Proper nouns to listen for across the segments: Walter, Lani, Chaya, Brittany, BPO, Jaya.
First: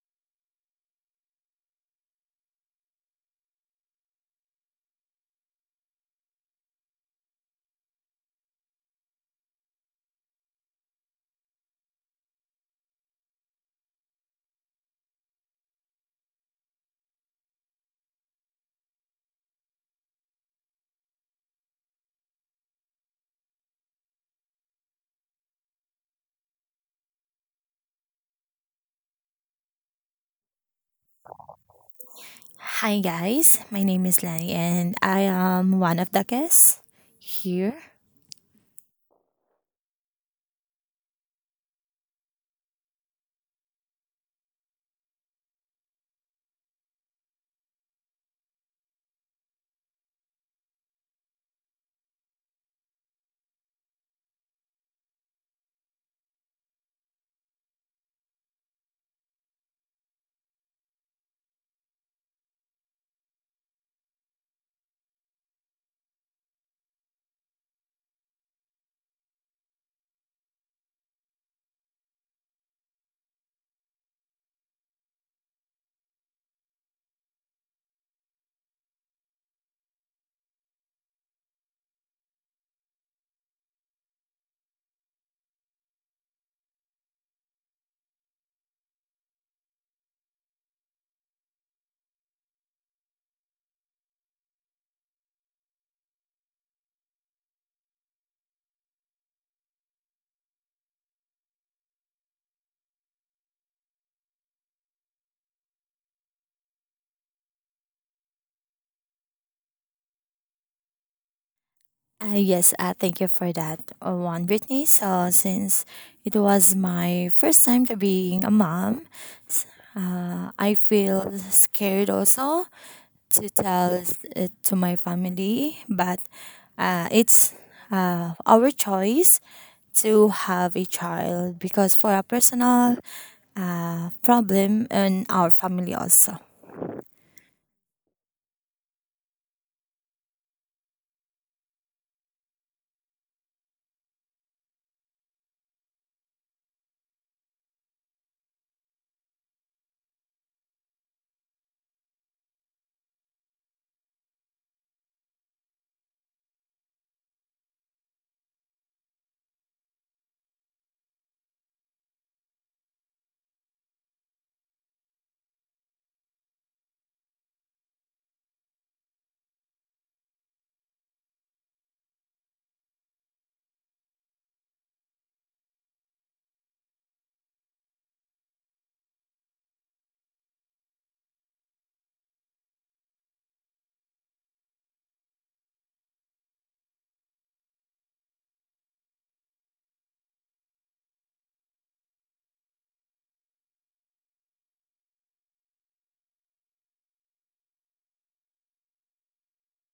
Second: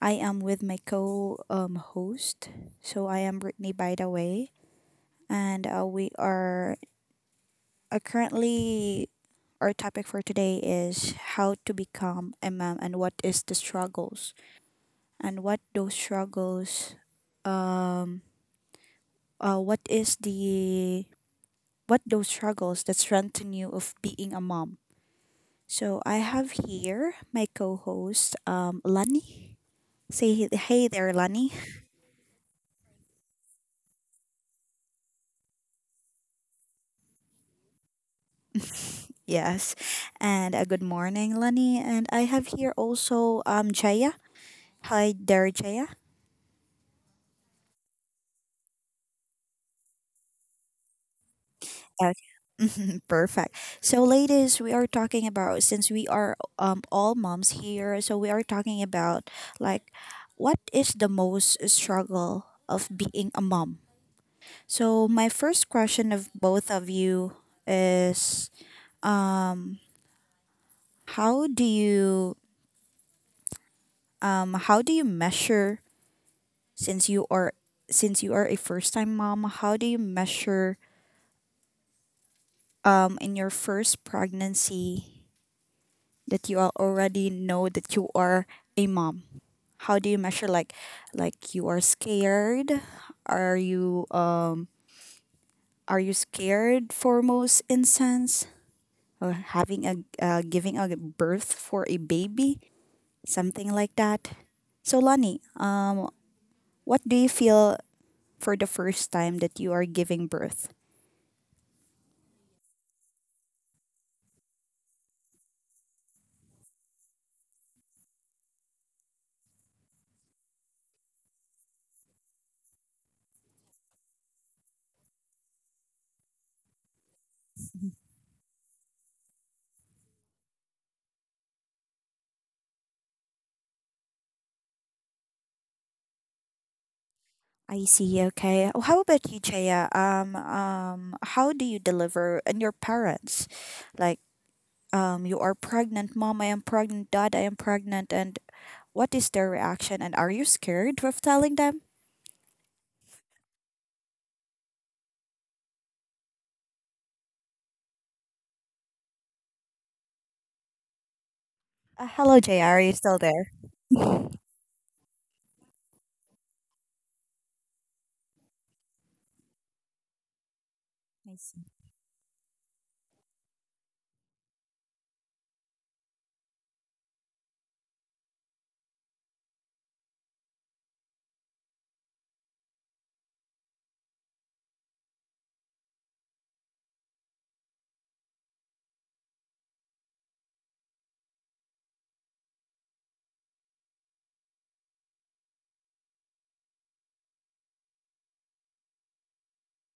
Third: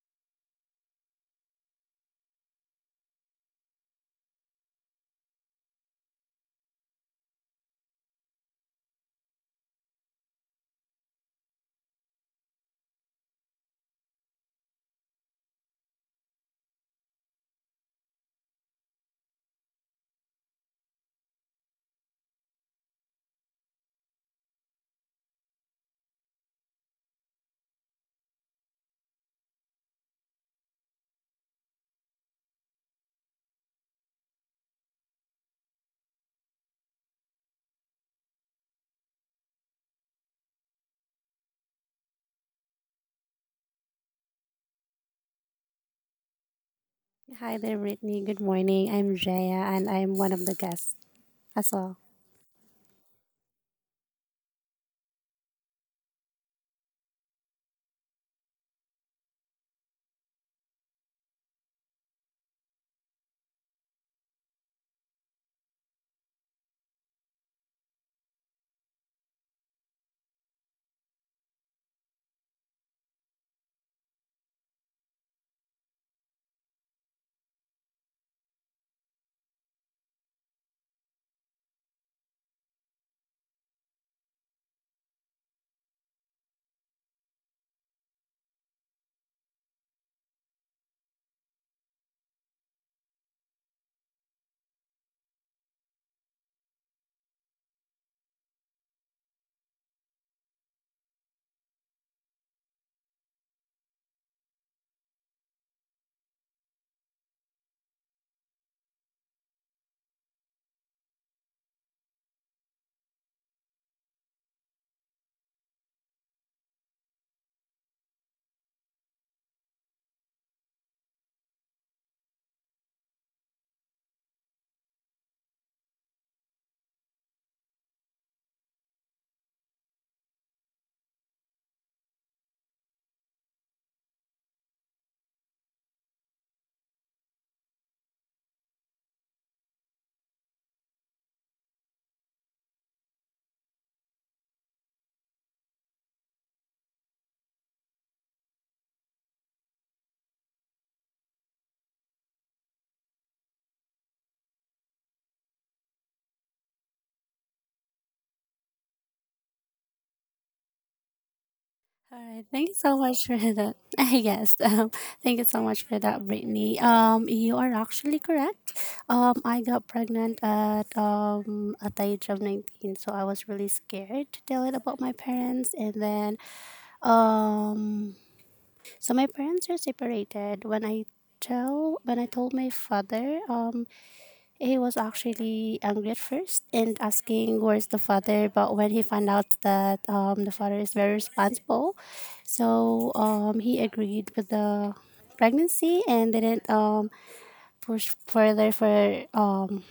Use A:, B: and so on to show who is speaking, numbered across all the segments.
A: I am with my co host. So I am Brittany, by the way, and we are currently our topic for today is how to become a mom and what is the struggles and what those struggles um what is the what those struggles that strengthen you of being a mom. So I have here my co-host Lani. Say hey there, Lani.
B: Hi, guys. My name is Lenny, and I am one of the guests here.
A: Yes, and good morning, Lani. And I have here also Jaya. Hi there, Jaya.
C: Hi there, Brittany. Good morning. I'm Jaya, and I'm one of the guests as well.
A: Okay. Perfect. So, ladies, we are talking about since we are all moms here, so we are talking about like what is the most struggle of being a mom. So, my first question of both of you is um how do you how do you measure since you are a first time mom, how do you measure in your first pregnancy that you already know that you are a mom, how do you measure like you are scared, are you um are you scared for most instance or having a giving a birth for a baby, something like that? So Lani, what do you feel for the first time that you are giving birth?
B: Yes, thank you for that one, Brittany. So, since it was my first time to being a mom, s- I feel scared also to tell it to my family, but it's our choice to have a child because for a personal problem in our family also.
A: I see. Okay. Well, how about you, Chaya? How do you deliver and your parents? Like, you are pregnant, mom. I am pregnant, dad. I am pregnant. And what is their reaction? And are you scared of telling them?
C: All
A: Hello,
C: right.
A: Chaya.
C: Thank you
A: Are you
C: so
A: still
C: much for
A: there?
C: that. Yes. Thank you so much for that, Brittany. You are actually correct. I got pregnant at
A: I
C: um at the age of 19, so I was really scared to tell it about my parents, and then um, my parents are separated. When I told my father he was actually angry at first and asking where's the father, but when he found out that the father is very responsible, so he agreed with the pregnancy and didn't push further for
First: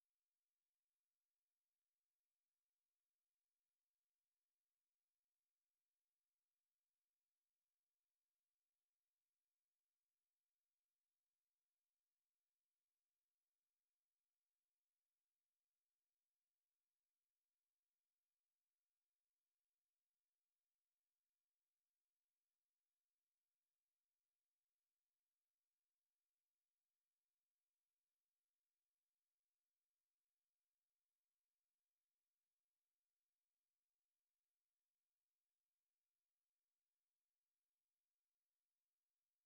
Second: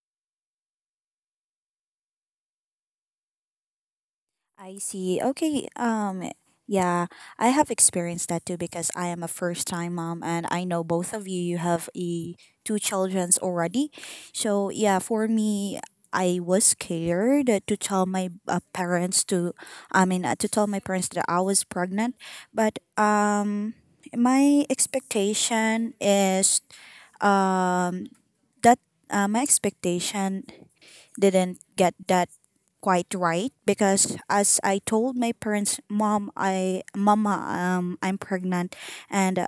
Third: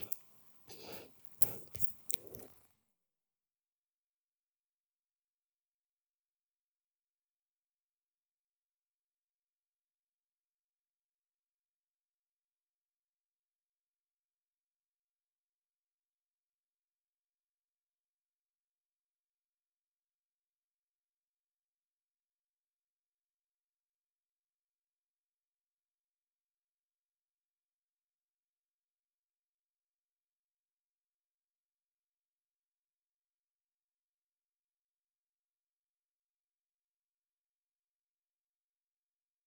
A: I see. Okay. Yeah, I have experienced that too because I am a first time mom, and I know both of you have a two childrens already. So, yeah, for me, I was scared to tell my parents to, I mean to tell my parents that I was pregnant, but my expectation is um that my expectation didn't get that quite right because as I told my parents, mom, I mama, I'm pregnant, and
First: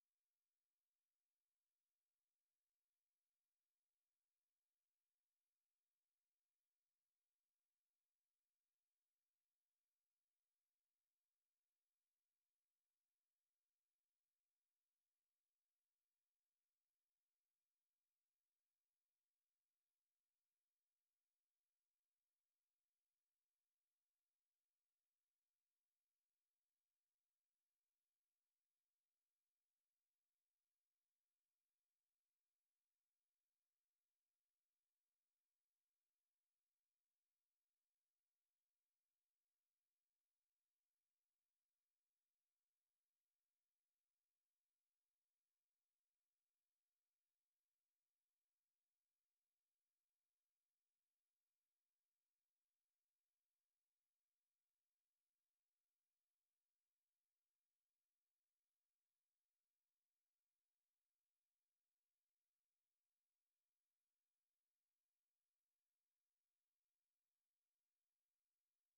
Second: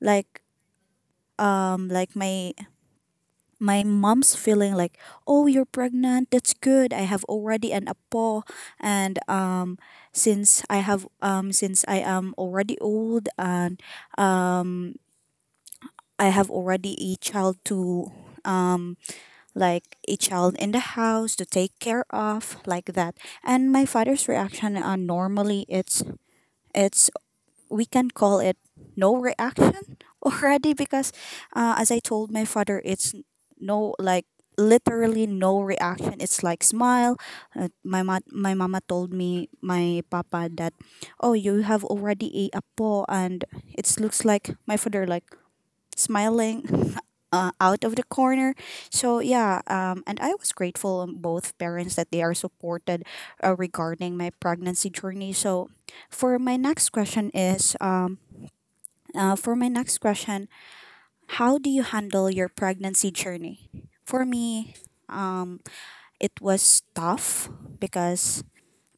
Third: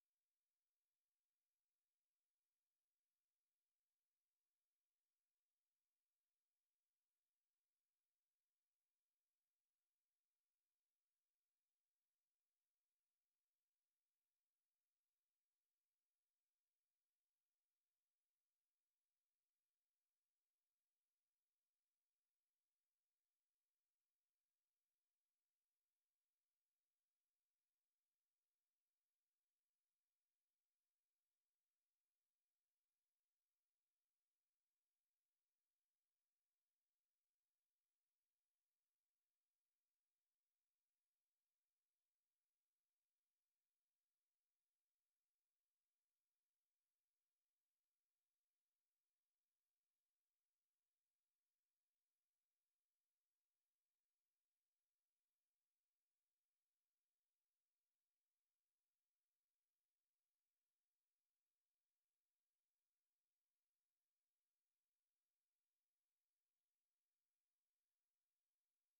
A: like like my my mom's feeling like, oh, you're pregnant, that's good, I have already an apple, and since I have since I am already old and um I have already a child to um like a child in the house to take care of, like that. And my father's reaction, normally it's it's we can call it no reaction already because as I told my father it's no, like, literally no reaction, it's like smile. My my mama told me my papa that, oh, you have already a apo, and it looks like my father like smiling out of the corner. So yeah, and I was grateful on both parents that they are supported regarding my pregnancy journey. So for my next question is for my next question, how do you handle your pregnancy journey? For me, um, it was tough because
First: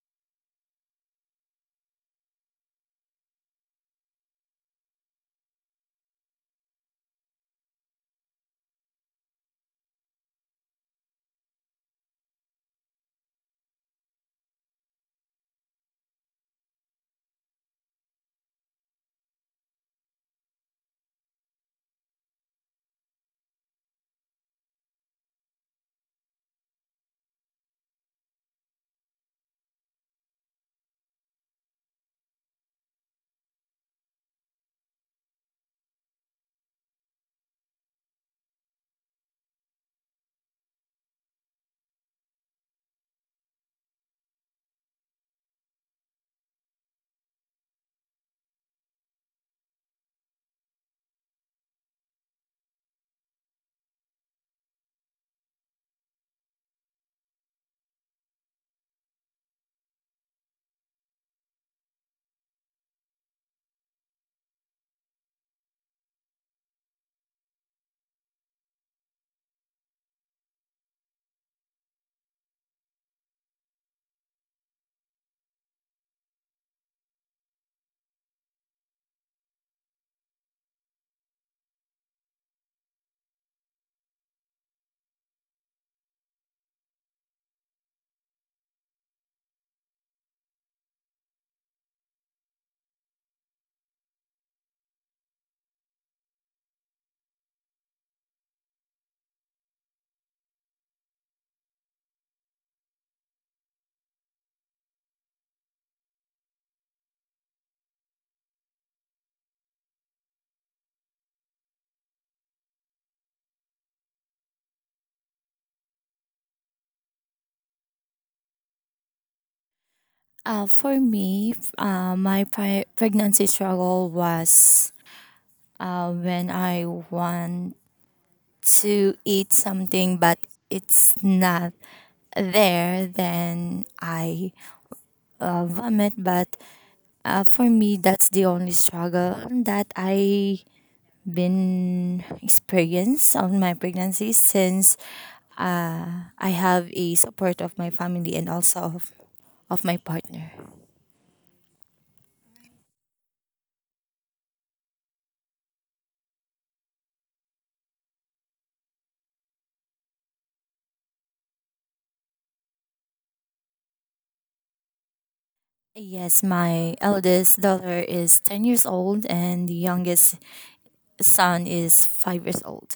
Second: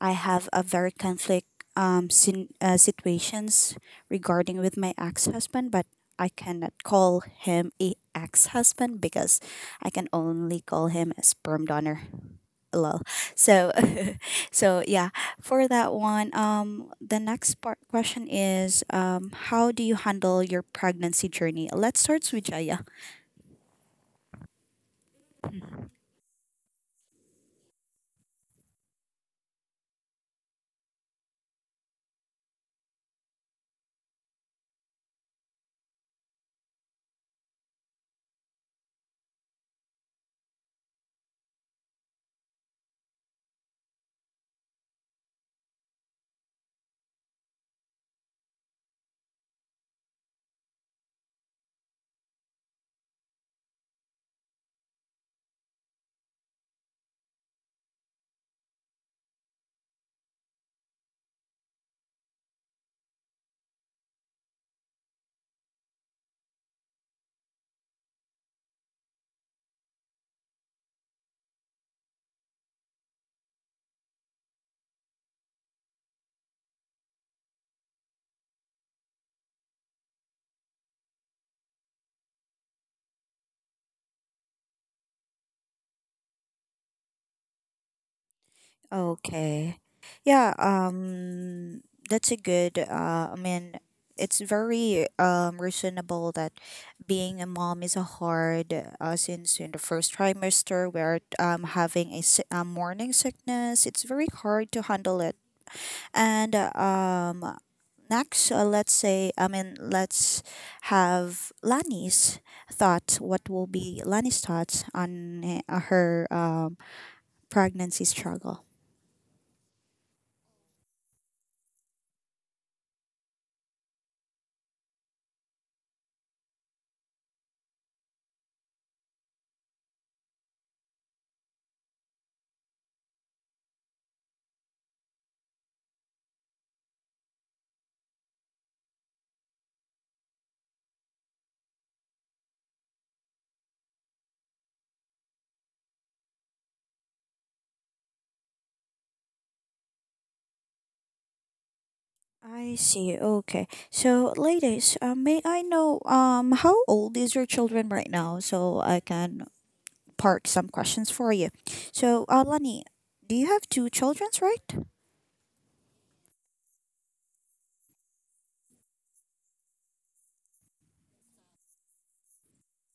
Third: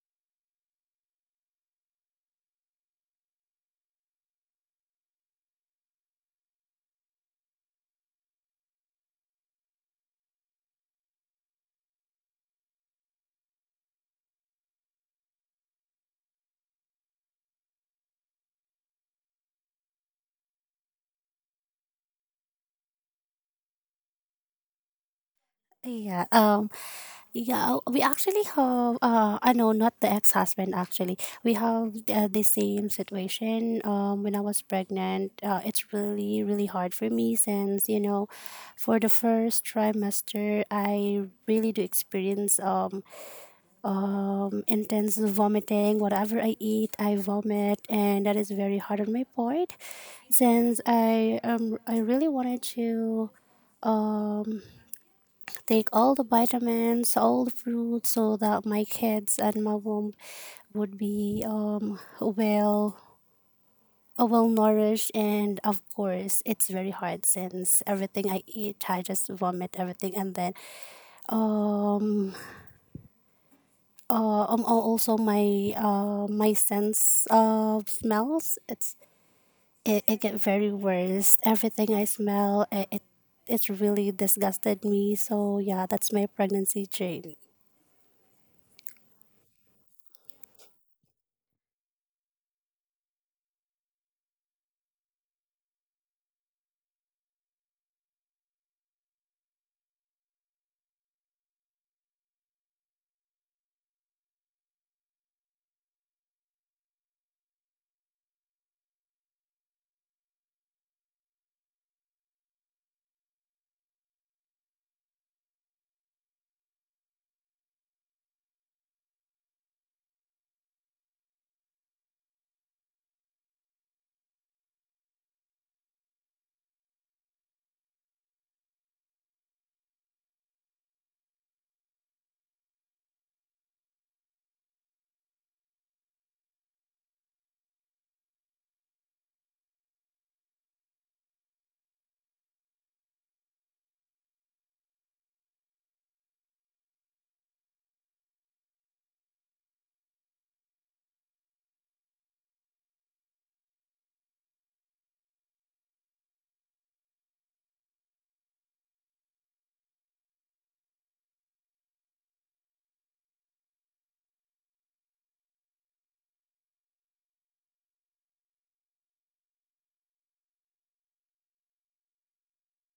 A: I have a very conflict situations regarding with my ex-husband, but I cannot call him a ex-husband because I can only call him a sperm donor. Lol. So so yeah, for that one, the next part question is how do you handle your pregnancy journey? Let's start with Jaya.
C: yeah Yeah, we actually have I know not the ex-husband actually. We have the same situation when I was pregnant. It's really hard for me since you know for the first trimester I really do experience intense vomiting. Whatever I eat, I vomit, and that is very hard on my part since I really wanted to take all the vitamins, all the fruits, so that my kids and my womb would be well well nourished. And of course it's very hard since everything I eat I just vomit everything. And then um uh, um al- also my my sense of smells, it get very worse. Everything I smell it's really disgusted me. So yeah, that's my pregnancy journey.
A: Okay. Yeah, that's a good I mean it's very reasonable that being a mom is a hard since in the first trimester we're having a, a morning sickness. It's very hard to handle it. And next let's say, I mean, let's have Lani's thoughts. What will be Lani's thoughts on her pregnancy struggle?
B: For me, my pregnancy struggle was when I want to eat something but it's not there, then I vomit. But for me, that's the only struggle that I been experienced on my pregnancy since I have a support of my family and also of my partner.
A: I see. Okay. So, ladies, may I know how old is your children right now so I can park some questions for you. So, Lani, do you have two children, right?
B: Yes, my eldest daughter is 10 years old and the youngest son is 5 years old.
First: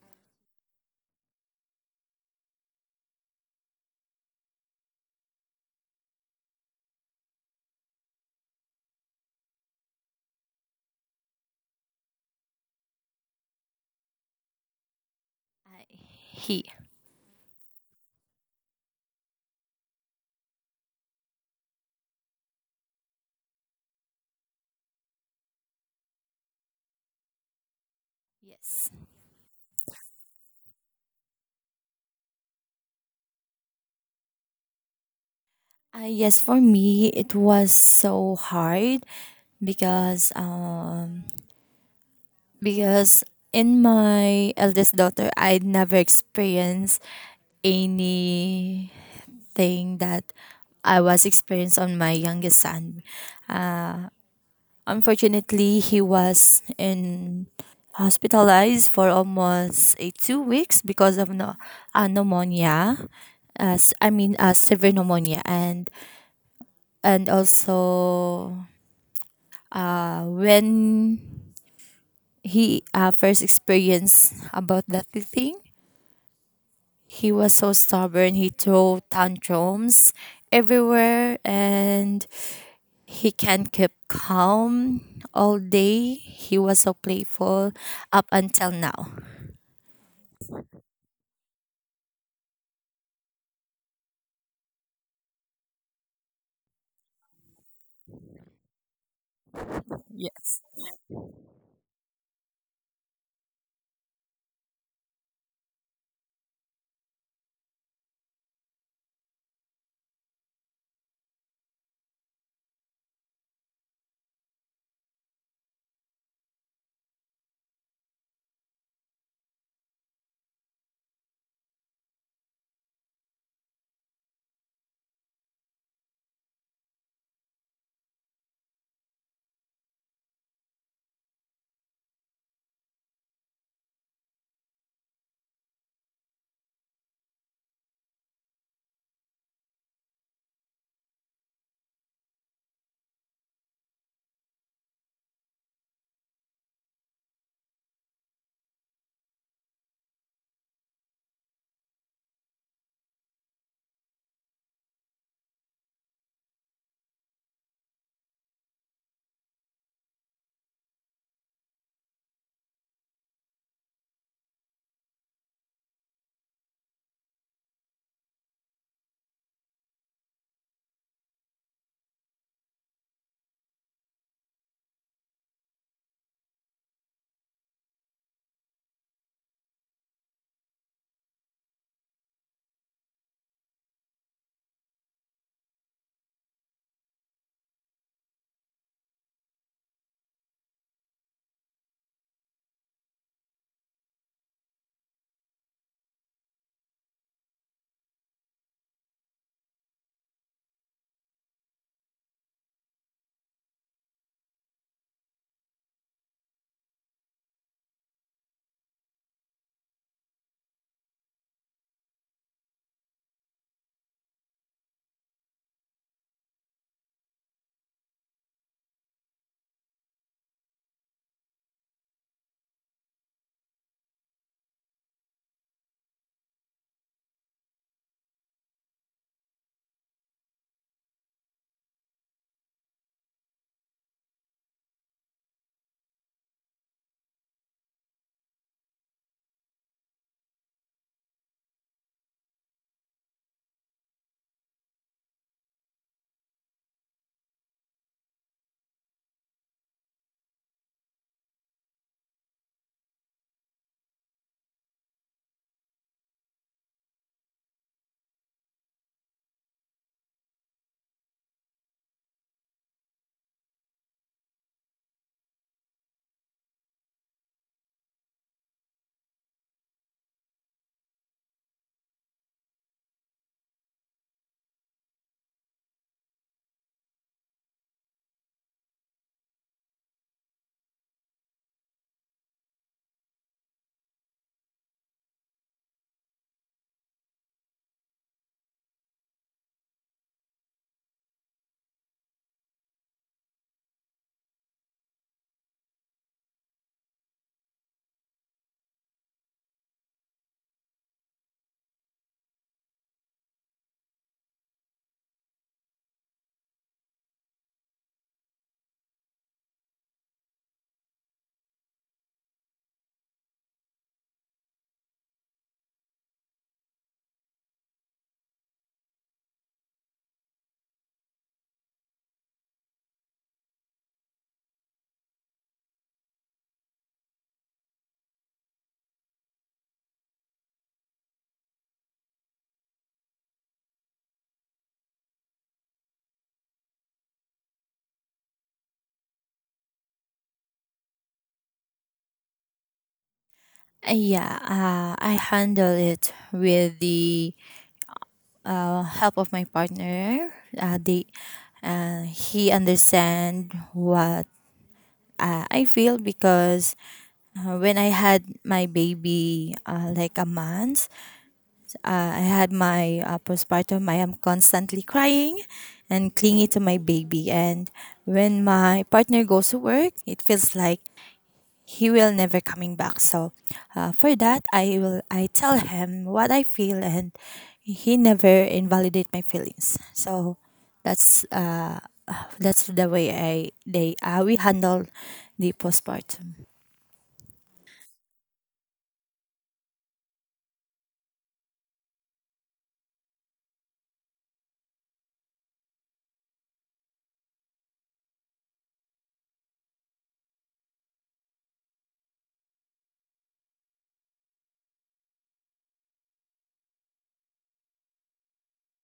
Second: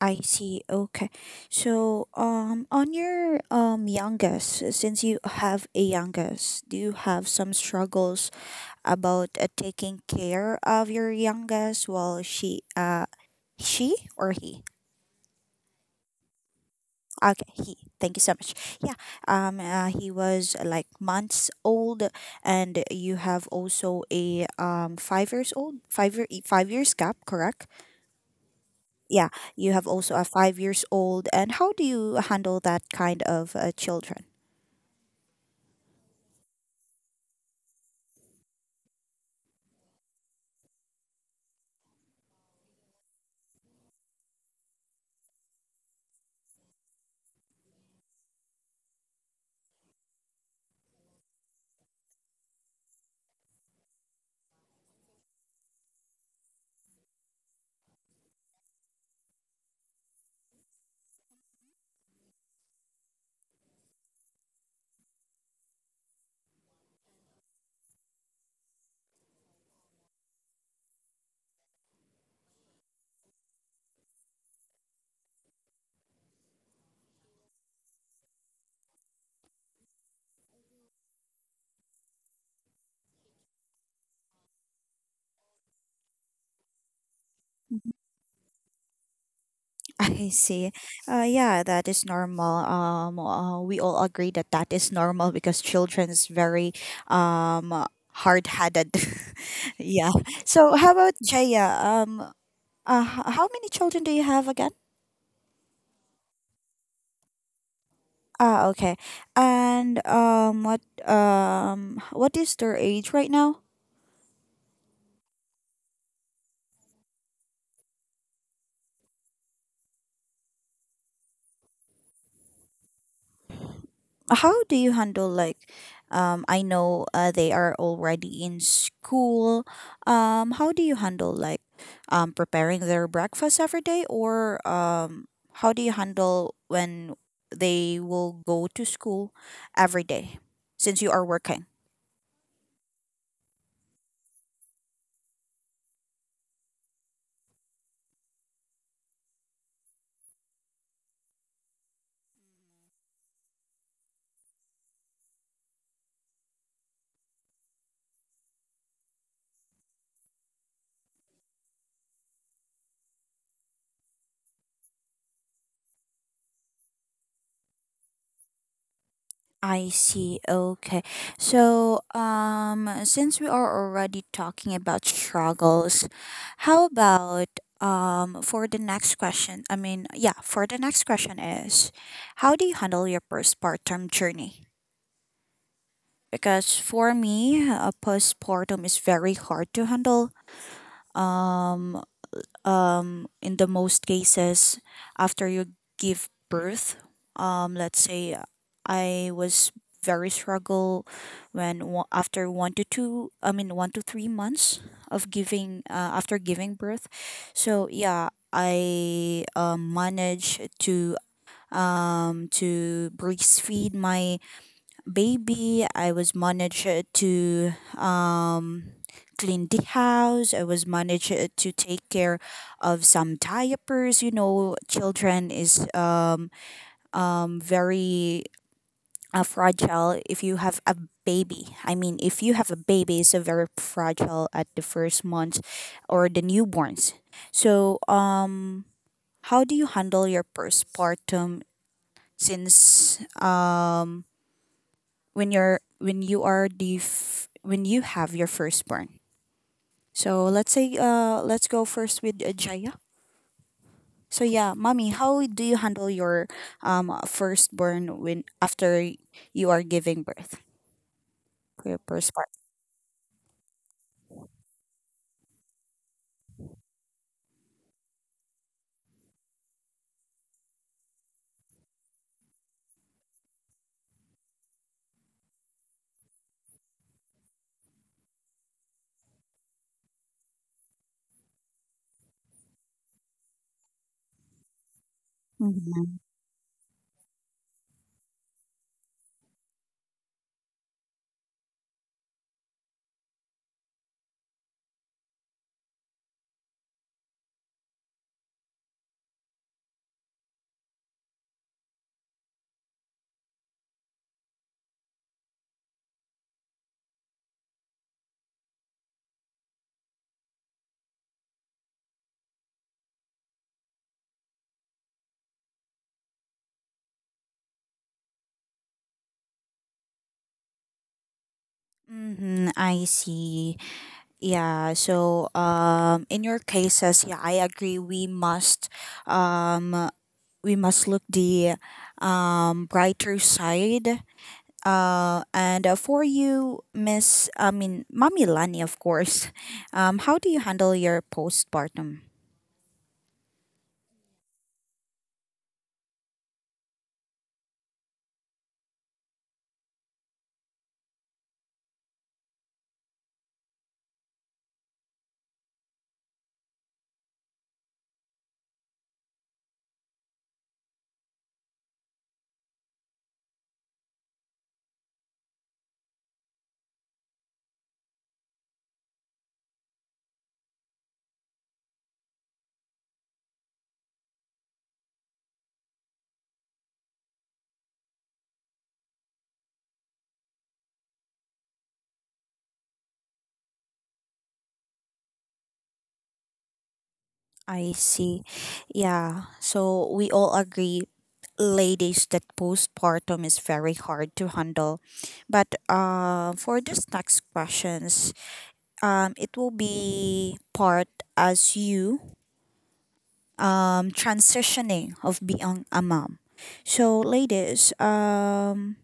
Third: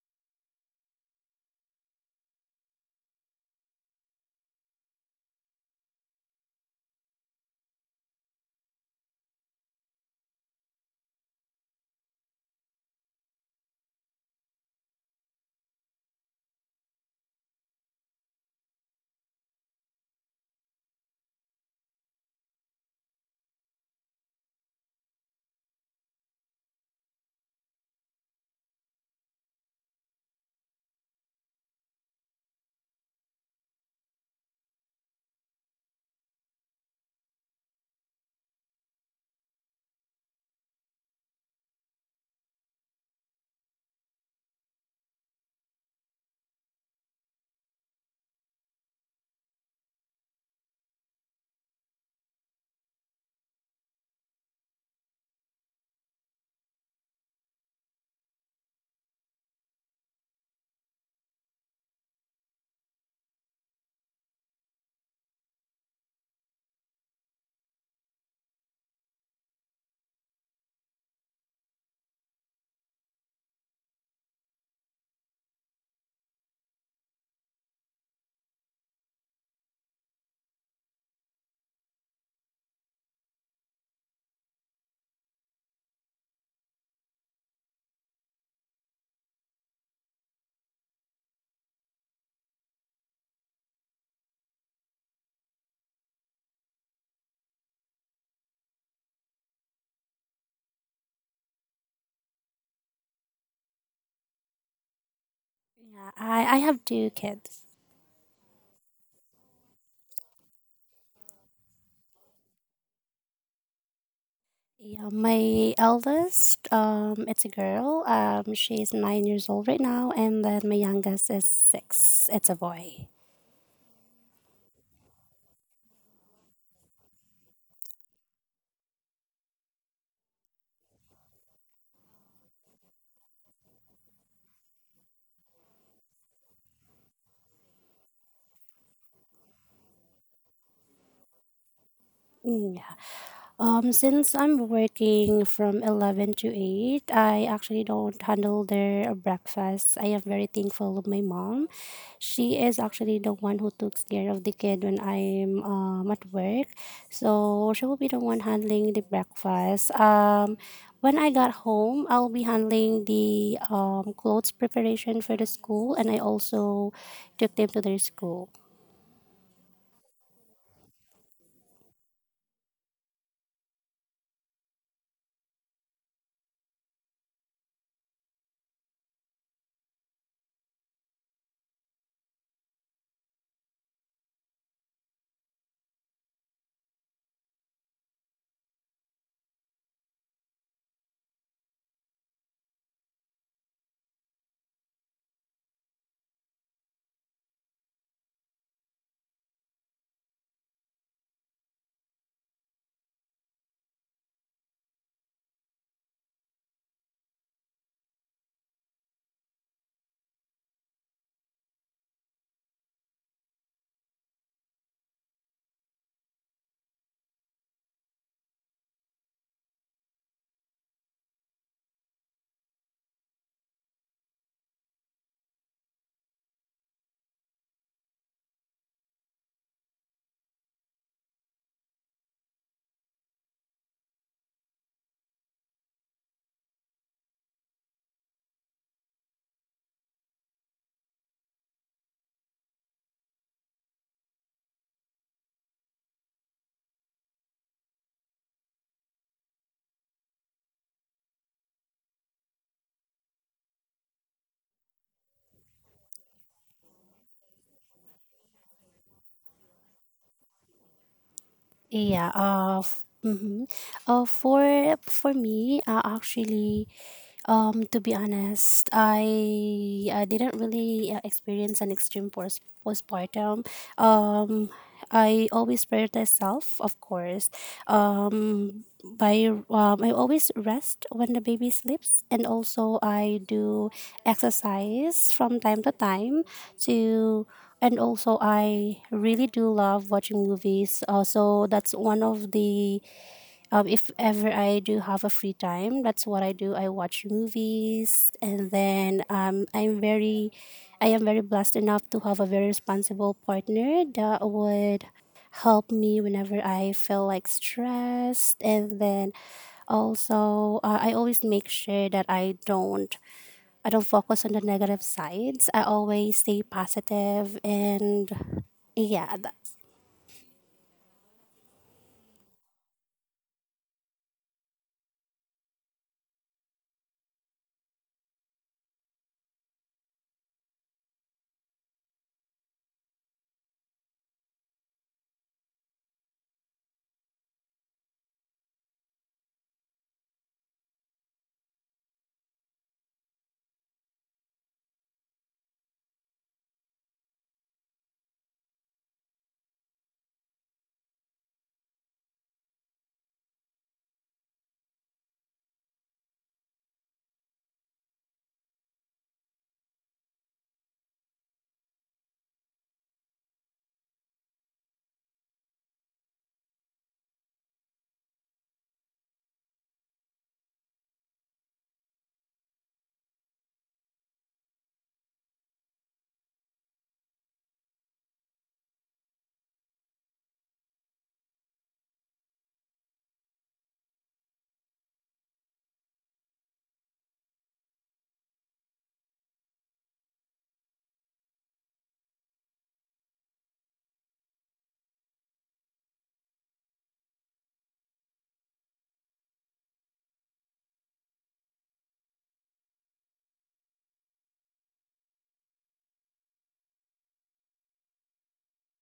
A: I see. Okay. So, on your youngest, since you have a youngest, do you have some struggles about taking care of your youngest while she or he?
B: I, he.
A: Okay, he. Thank you so much. Yeah, he was like months old, and you have also a 5 years old, 5 years gap, correct?
B: Yes.
A: Yeah, you have also a 5 years old, and how do you handle that kind of children?
B: Yes, for me, it was so hard because um, because in my eldest daughter, I never experienced anything that I was experienced on my youngest son. Uh, Unfortunately, he was in hospitalized for almost 2 weeks because of no, pneumonia. As I mean, severe pneumonia, and also when he first experienced about that thing, he was so stubborn. He threw tantrums everywhere and he can not keep calm all day. He was so playful up until now.
A: Mhm. I see. Yeah, that is normal. We all agree that that is normal because children is very um hard-headed. Yeah.
B: Yeah.
A: So how about Jaya? How many children do you have again?
C: I have two kids.
A: Ah, okay. And what is their age right now?
C: Yeah, my eldest, it's a girl. She's 9 years old right now, and then my youngest is six. It's a boy.
A: How do you handle like, I know they are already in school. How do you handle like, preparing their breakfast every day, or how do you handle when they will go to school every day, since you are working?
C: Mm. Since I'm working from 11 to 8, I actually don't handle their breakfast. I am very thankful of my mom. She is actually the one who took care of the kid when I'm at work. So she will be the one handling the breakfast. When I got home, I'll be handling the clothes preparation for the school, and I also took them to their school.
A: I see. Okay. So, since we are already talking about struggles, how about for the next question? I mean, yeah, for the next question is, how do you handle your postpartum journey? Because for me, a postpartum is very hard to handle. Um, in the most cases after you give birth, let's say I was very struggle when after one to two, I mean 1 to 3 months of giving, after giving birth. So yeah, I managed to breastfeed my baby. I was managed to um, clean the house. I was managed to take care of some diapers. You know, children is very fragile if you have a baby. I mean, if you have a baby, it's so very fragile at the first month or the newborns. So, how do you handle your postpartum since when you're when you are the when you have your firstborn? So let's say let's go first with Jaya. So yeah, mommy, how do you handle your firstborn when after you are giving birth for your
C: Yeah,
A: firstborn?
C: uh, f- mhm. Uh, for for me, to be honest, I didn't really experience an extreme post postpartum. Um, I always prioritize self, of course. Um, by I always rest when the baby sleeps, and also I do exercise from time to
A: Mm-hmm.
C: time. To And also I really do love watching movies. So that's one of the if ever I do have a free time, that's what I do. I watch movies. And I am very blessed enough to have a very responsible partner that would help me whenever I feel like stressed. And then also I always make sure that I don't focus on the negative sides. I always stay positive, and yeah.
A: Mm-hmm, I see. Yeah, so in your cases, yeah, I agree um we must look the brighter side. And for you, Miss, I mean, Mommy Lani, of course, how do you handle your postpartum?
B: Yeah, I handle it with the help of my partner. He understand what I feel because when I had my baby, like a month, I had my postpartum, I am constantly crying and clingy to my baby. And when my partner goes to work, it feels like he will never coming back. So for that, I tell him what I feel, and he never invalidate my feelings. So that's uh, that's the way I they we handle the postpartum.
A: I see. Yeah. So we all agree, ladies, that postpartum is very hard to handle. But for this next questions, it will be part as you transitioning of being a mom. So, ladies,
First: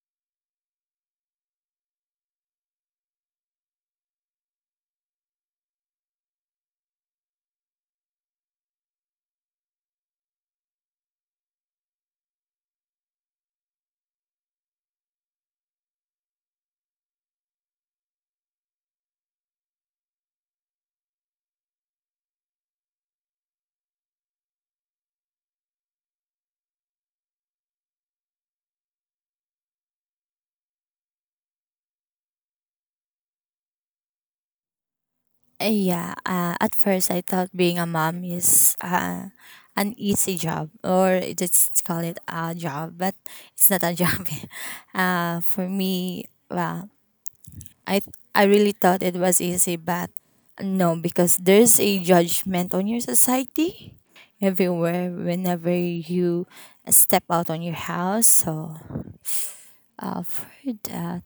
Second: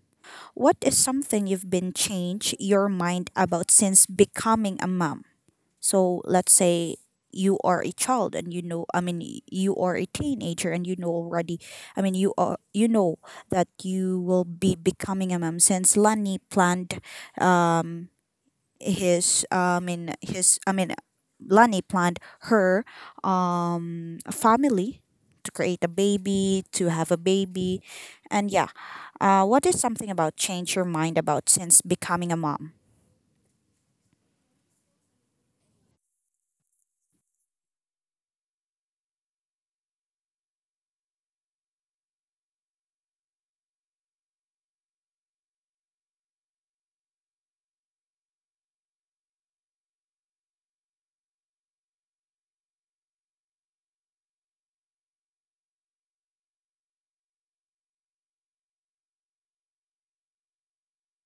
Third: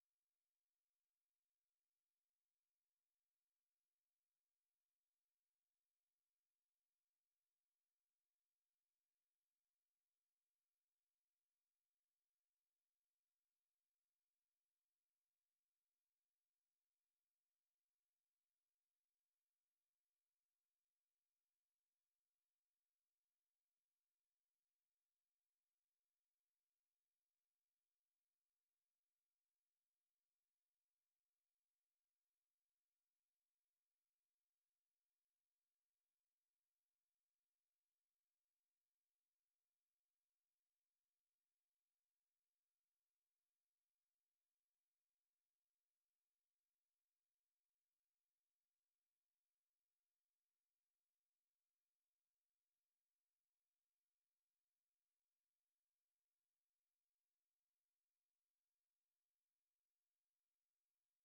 A: what is something you've been changed your mind about since becoming a mom? So let's say you are a child and you know, I mean, you are a teenager and you know already, I mean, you are you know that you will be becoming a mom since Lani planned um his I mean, his I mean Lani planned her family to create a baby, to have a baby. And yeah, what is something about change your mind about since becoming a mom?
B: Yeah, at first I thought being a mom is an easy job or just call it a job, but it's not a job. For me, well, I I really thought it was easy, but no, because there's a judgment on your society everywhere whenever you step out on your house. So, for it.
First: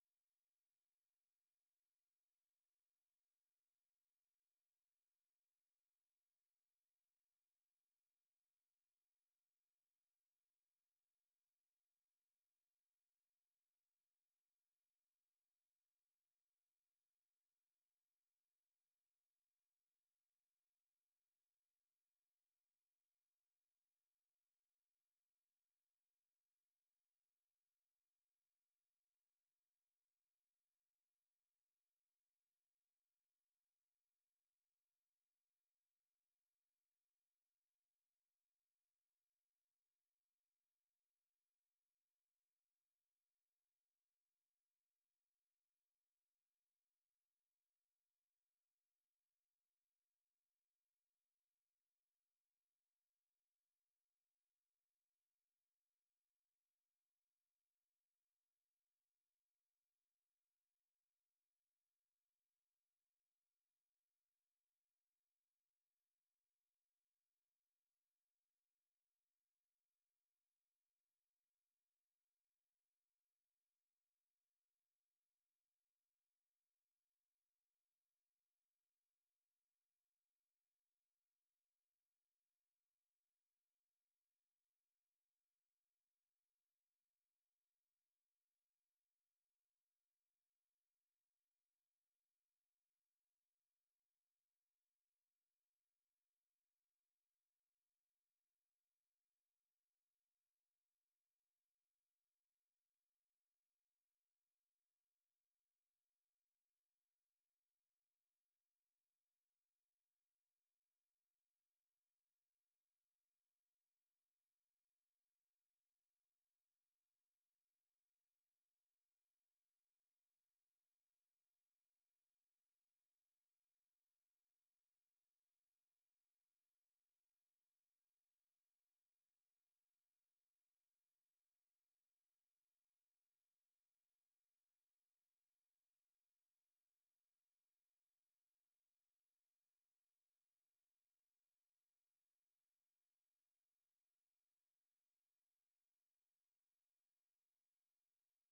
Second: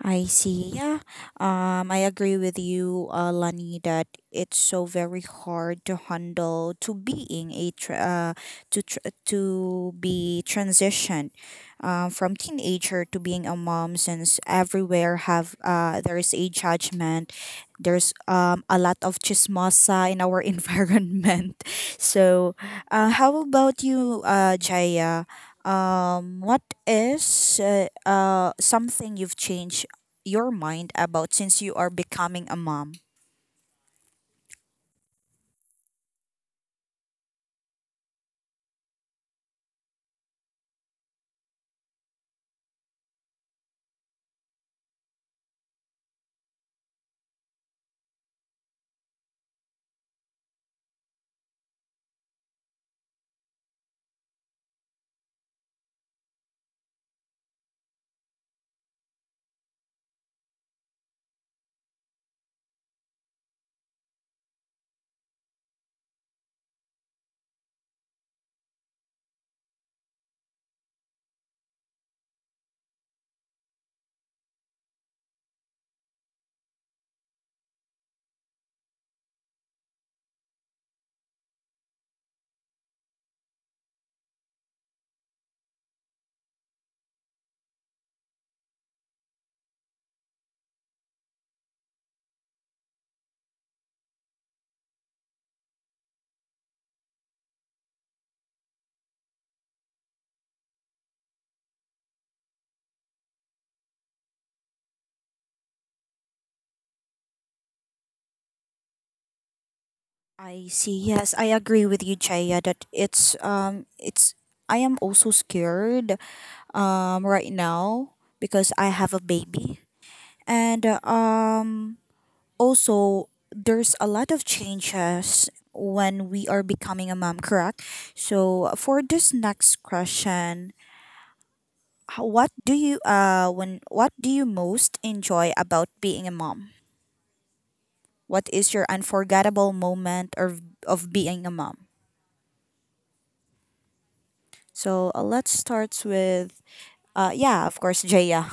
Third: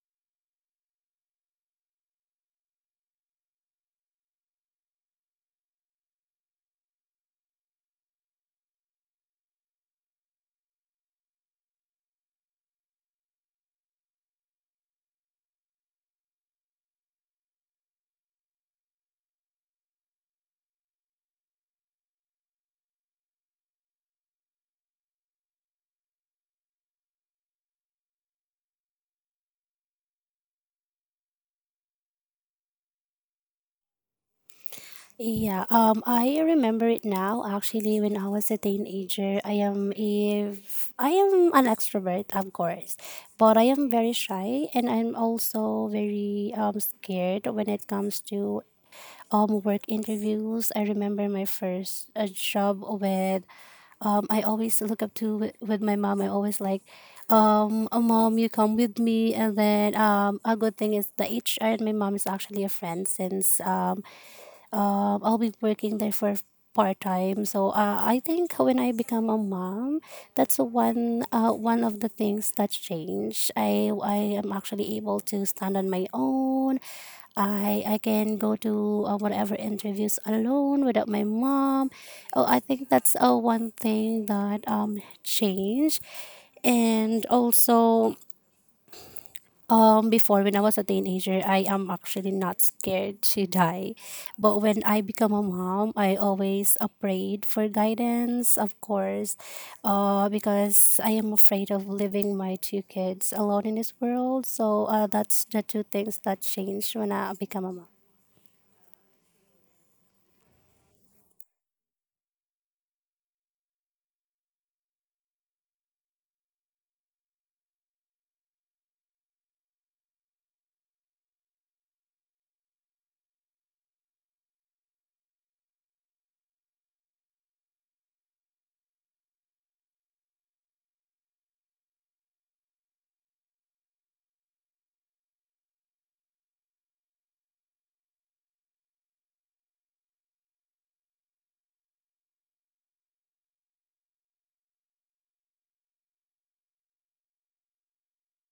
A: I see. Yeah. I agree with you, Lani, that it's so very hard to handle to being a to be transitioned from teenager to being a mom since everywhere have there is a judgment. There's a lot of chismosa in our environment. So, how about you, Jaya? What is something you've changed your mind about since you are becoming a mom?
C: Yeah, I remember it now. Actually, when I was a teenager, I am an extrovert, of course, but I am very shy, and I'm also very scared when it comes to work interviews. I remember my first job with I always look up to with my mom. I always like, oh, mom, you come with me. And then a good thing is the HR and my mom is actually a friend since I'll be working there for part time. So I think when I become a mom, that's the one one of the things that changed. I am actually able to stand on my own. I can go to whatever interviews alone without my mom. Oh, I think that's one thing that changed. And also before when I was a teenager, I am actually not scared to die. But when I become a mom, I always prayed for guidance, of course, because I am afraid of leaving my two kids alone in this world. So that's the two things that changed when I become a mom.
A: I see. Yes, I agree with you, Chaya, that it's I am also scared right now because I have a baby. And also there's a lot of changes when we are becoming a mom, correct? So for this next question, what do you when what do you most enjoy about being a mom? What is your unforgettable moment or of being a mom? So let's start with yeah, of course, Jaya.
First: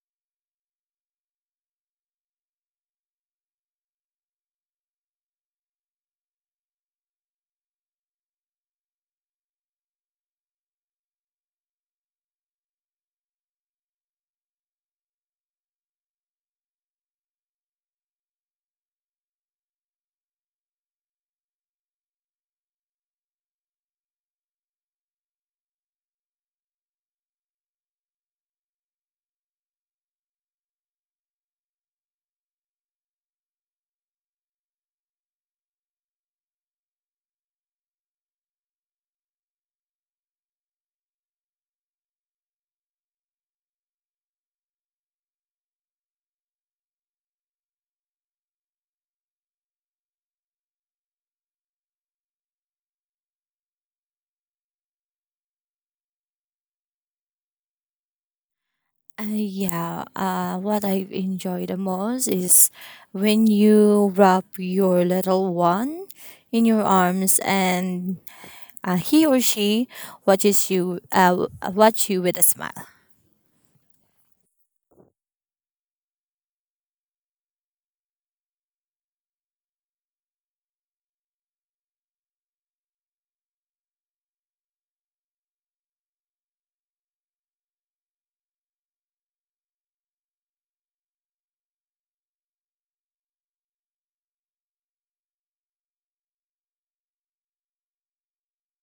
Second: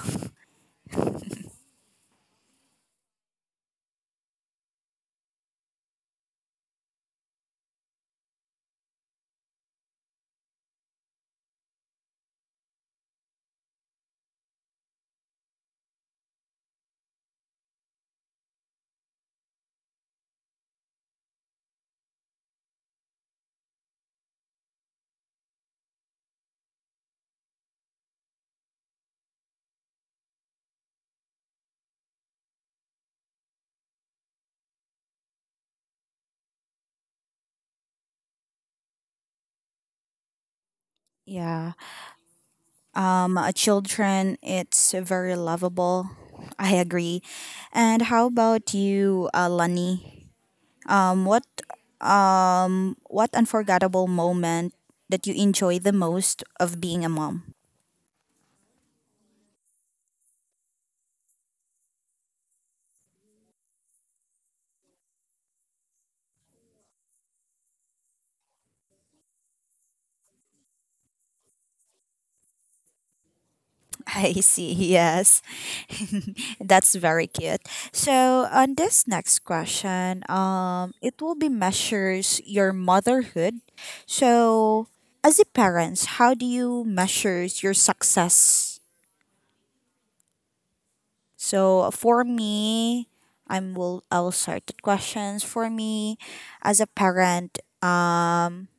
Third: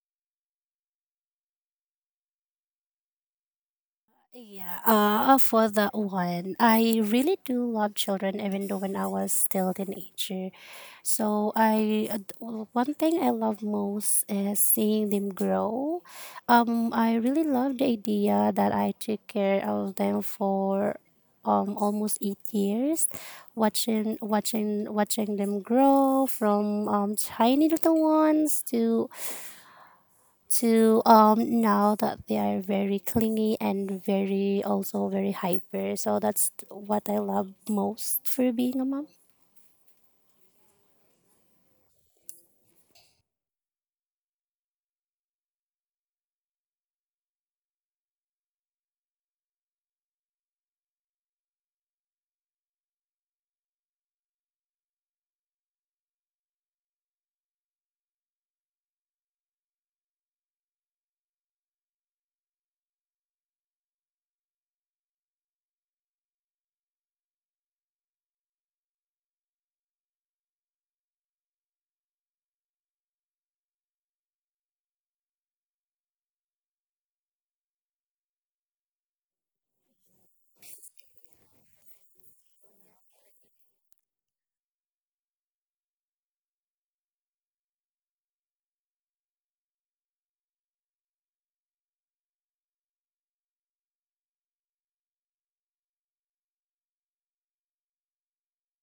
C: Yeah, for that one, I really do love children, even though when I was still teenager. So one thing I love most is seeing them grow. I really love the idea that I took care of them for almost 8 years, watching them grow from tiny little ones to now that they are very clingy and very also very hyper. So that's what I love most for being a mom.
A: Yeah. Children, it's very lovable. I agree. And how about you, Lani? Um what what unforgettable moment that you enjoy the most of being a mom?
B: Yeah, what I enjoy the most is when you wrap your little one in your arms and he or she watches you with a smile.
A: I see, yes. That's very cute. So, on this next question, it will be measures your motherhood. So, as a parent, how do you measures your success? So, for me, I will start the questions for me as a parent.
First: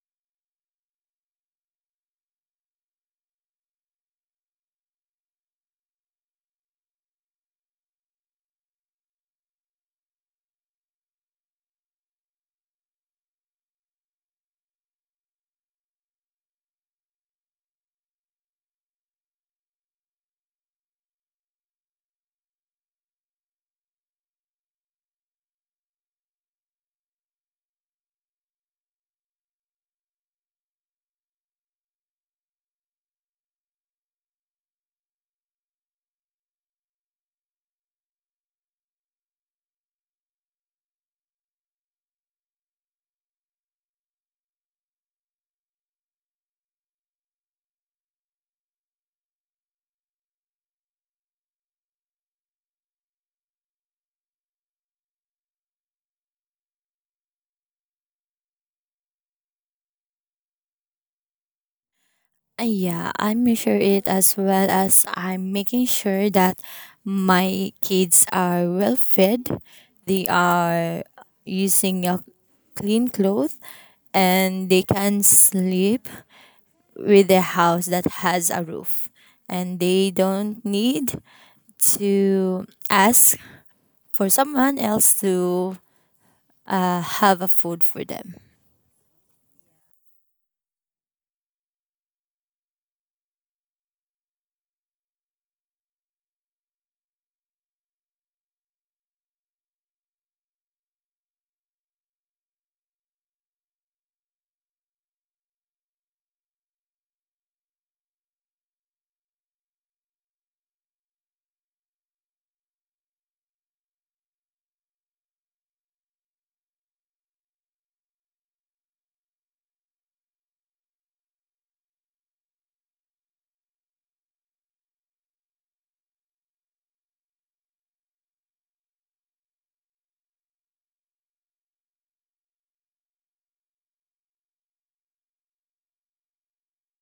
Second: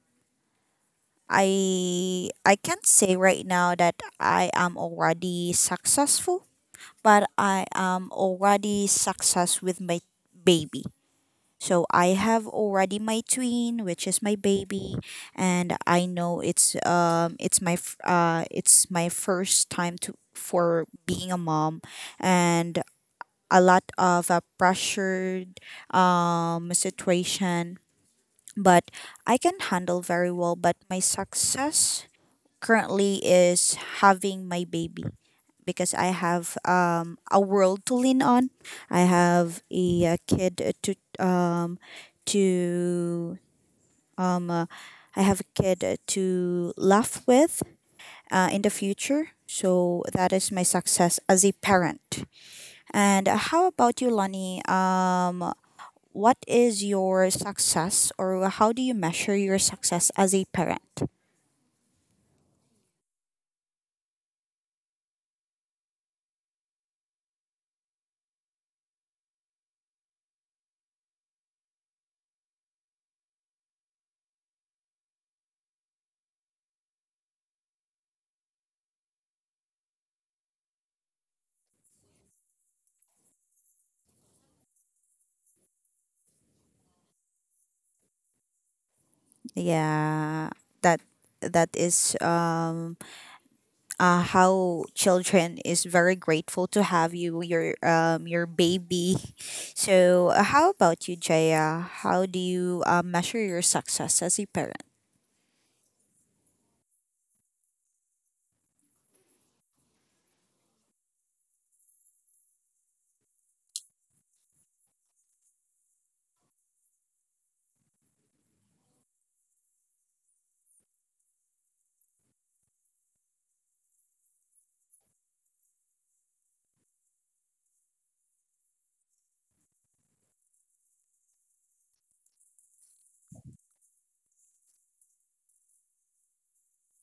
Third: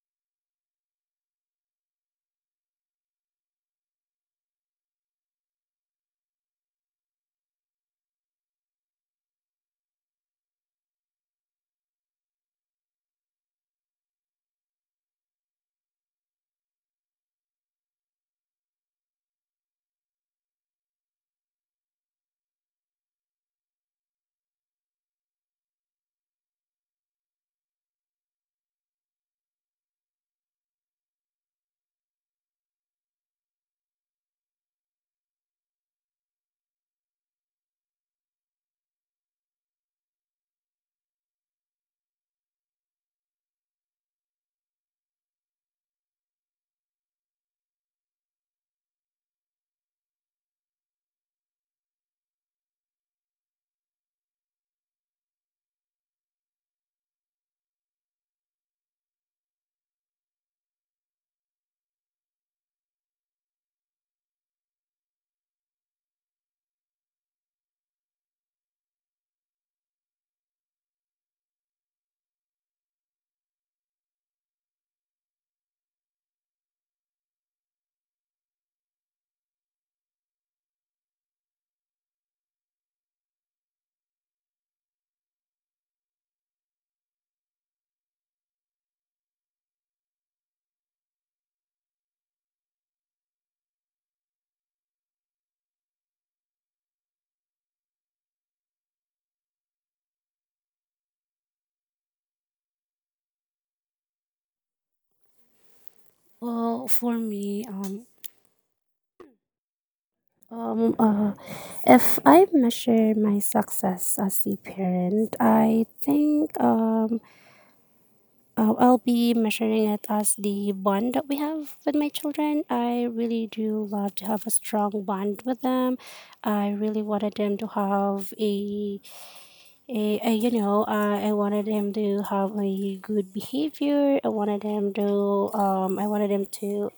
A: I can't say right now that I am already successful but I am already success with my baby. So I have already my twin, which is my baby, and I know it's my it's my first time to for being a mom, and a lot of pressured situation, but I can handle very well. But my success currently is having my baby because I have a world to lean on. I have a, kid to um, uh, I have a kid to laugh with in the future. So that is my success as a parent. And how about you, Lonnie? What is your success, or how do you measure your success as a parent?
B: Yeah, I measure it as well as I'm making sure that my kids are well fed, they are using a clean cloth, and they can sleep with a house that has a roof and they don't need to ask for someone else to have a food for them.
A: Yeah, that that is how children is very grateful to have you your baby so how about you Jaya, how do you measure your success as a parent?
C: Well for me um uh, if I measure my success as the parent, I think I'll be measuring it as the bond that we have with my children. I really do love to have a strong bond with them. I really wanted them to have a you know, I wanted him to have a good behavior. I wanted him I wanted him to,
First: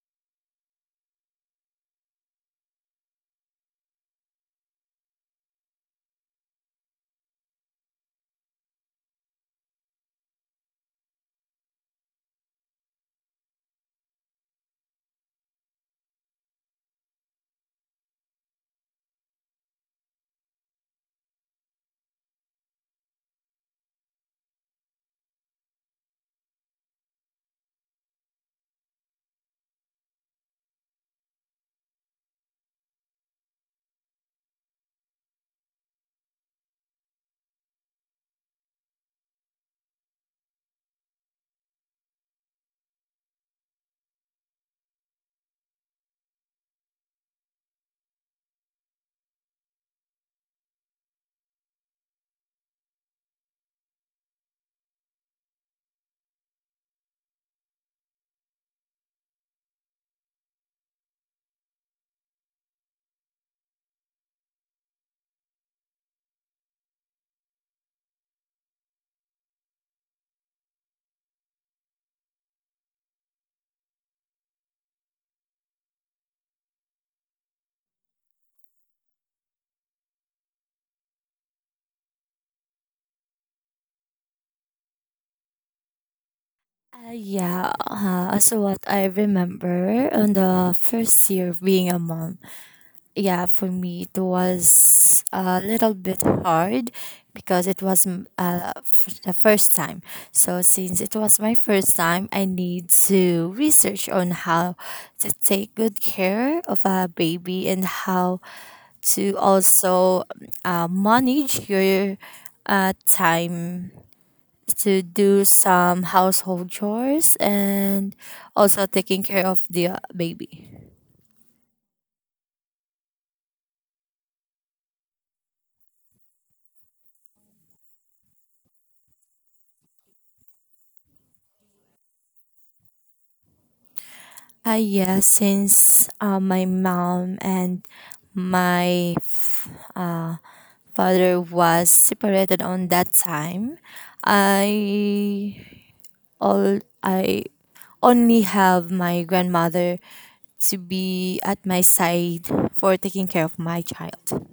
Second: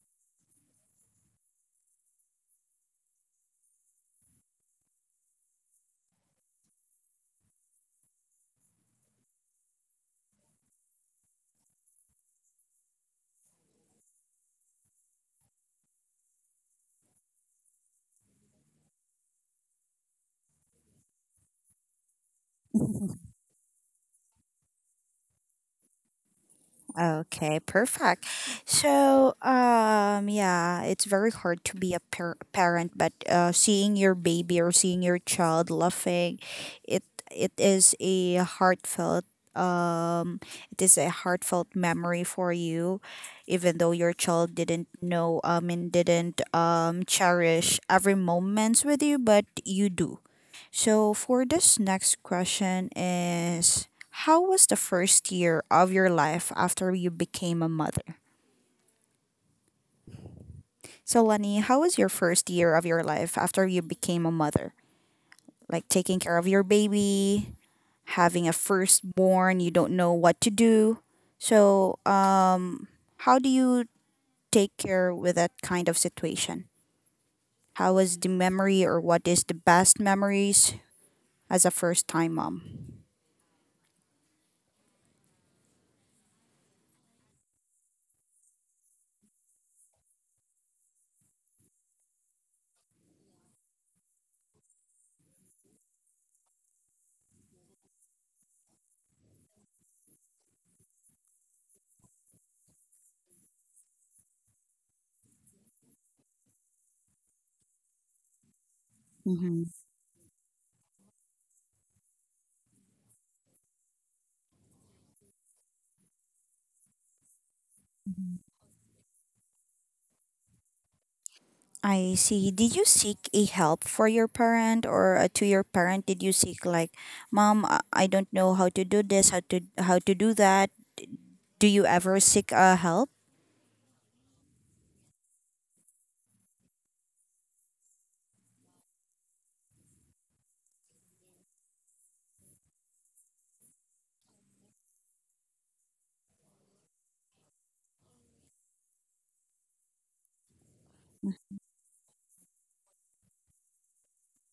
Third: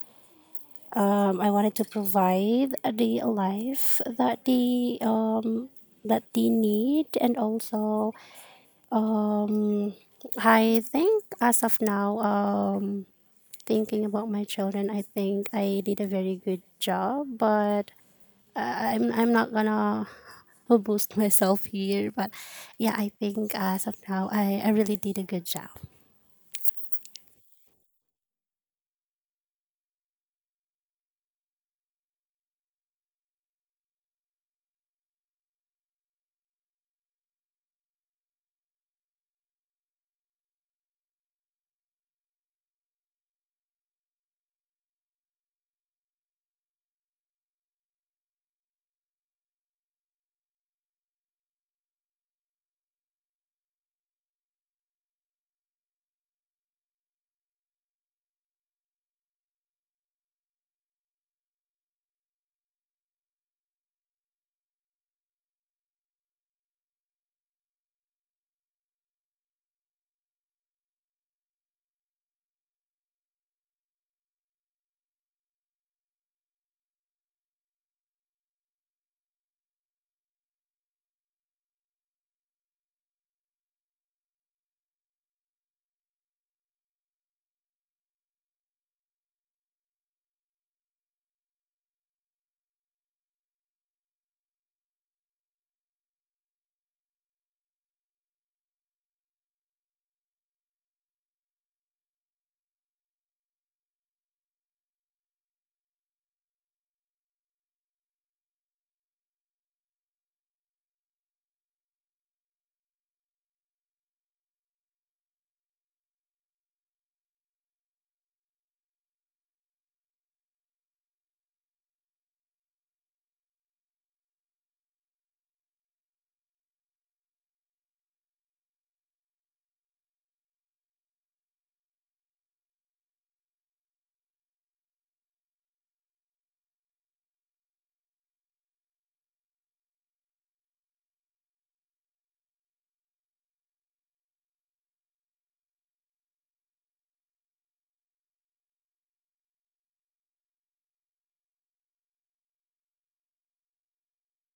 C: I wanted to provide the life that that they need. And also, um, I think as of now, thinking about my children, I think I did a very good job. But I'm not gonna boost myself here, but yeah, I think as of now, I really did a good job.
A: Okay, perfect. So, yeah, it's very hard to be a parent, but seeing your baby or seeing your child laughing, it it is a heartfelt um it is a heartfelt memory for you, even though your child didn't know and didn't cherish every moments with you, but you do. So for this next question is, how was the first year of your life after you became a mother? So Lenny, how was your first year of your life after you became a mother? Like taking care of your baby, having a firstborn, you don't know what to do. So how do you take care with that kind of situation? How was the memory or what is the best memories as a first time mom?
B: Yeah, so, what I remember on the first year of being a mom, yeah, for me it was a little bit hard because it was the first time. So since it was my first time, I need to research on how to take good care of a baby and how to
A: Mm-hmm.
B: also manage your time to do some household chores and also taking care of the baby.
A: I see. Did you seek a help for your parent or to your parent? Did you seek like, mom, I don't know how to do this, how to do that? Do you ever seek help?
B: Yes, since my mom and my f- uh, father was separated on that time, I I only have my grandmother to be at my side for taking care of my child.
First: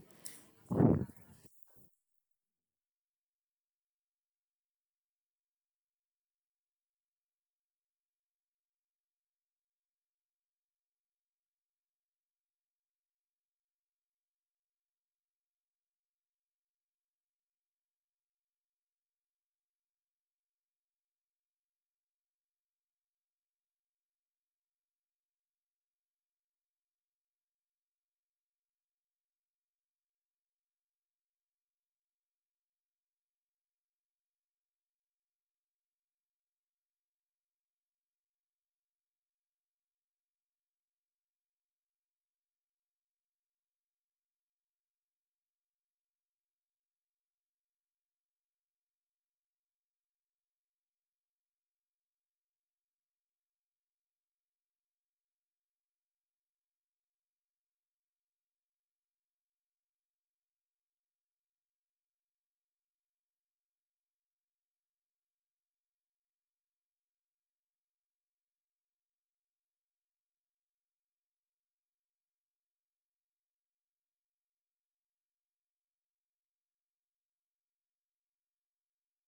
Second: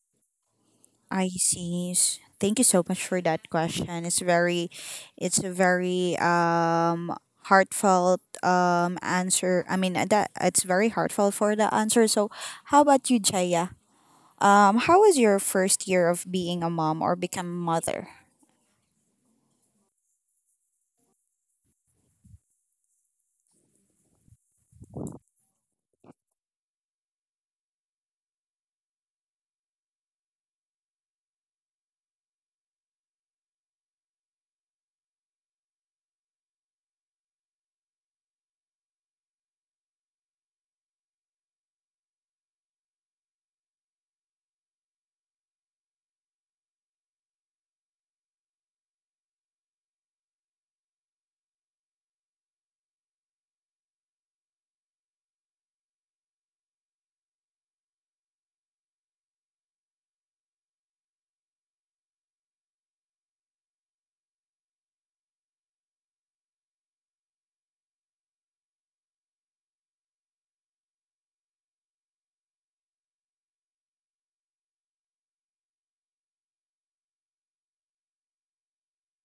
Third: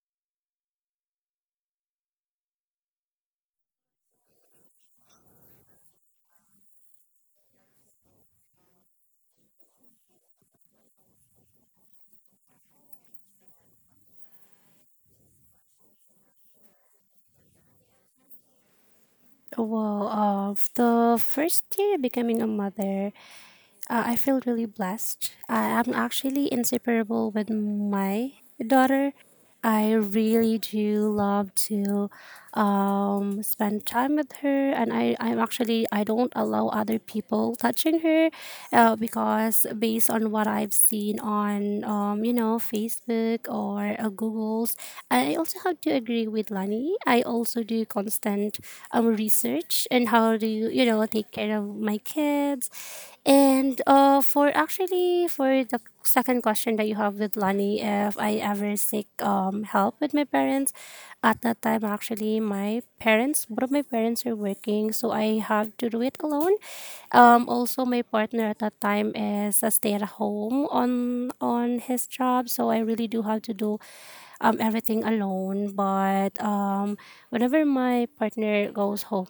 A: I see. Thank you so much for that question. It's it's a very heartfelt answer. I mean that it's very heartfelt for the answer. So, how about you, Jaya? How was your first year of being a mom or become mother?
C: Well, of the first year becoming a mother, I feel really blessed. I am actually inseparable with my daughter. I really do love to spend time with her, and I'm actually I don't allow other people touching her, because based on what I've seen on you know Facebook or Google's, I also have to agree with Lani. I also do constant research and how to you know take care of my kids. And for the second question that you have with Lonnie, if I ever seek help with my parents, at that time actually my parents, both of my parents are working, so I have to do it alone. Also my partner at that time is a stay at home on his job, so I really do have to do everything alone. But whenever my partner goes home,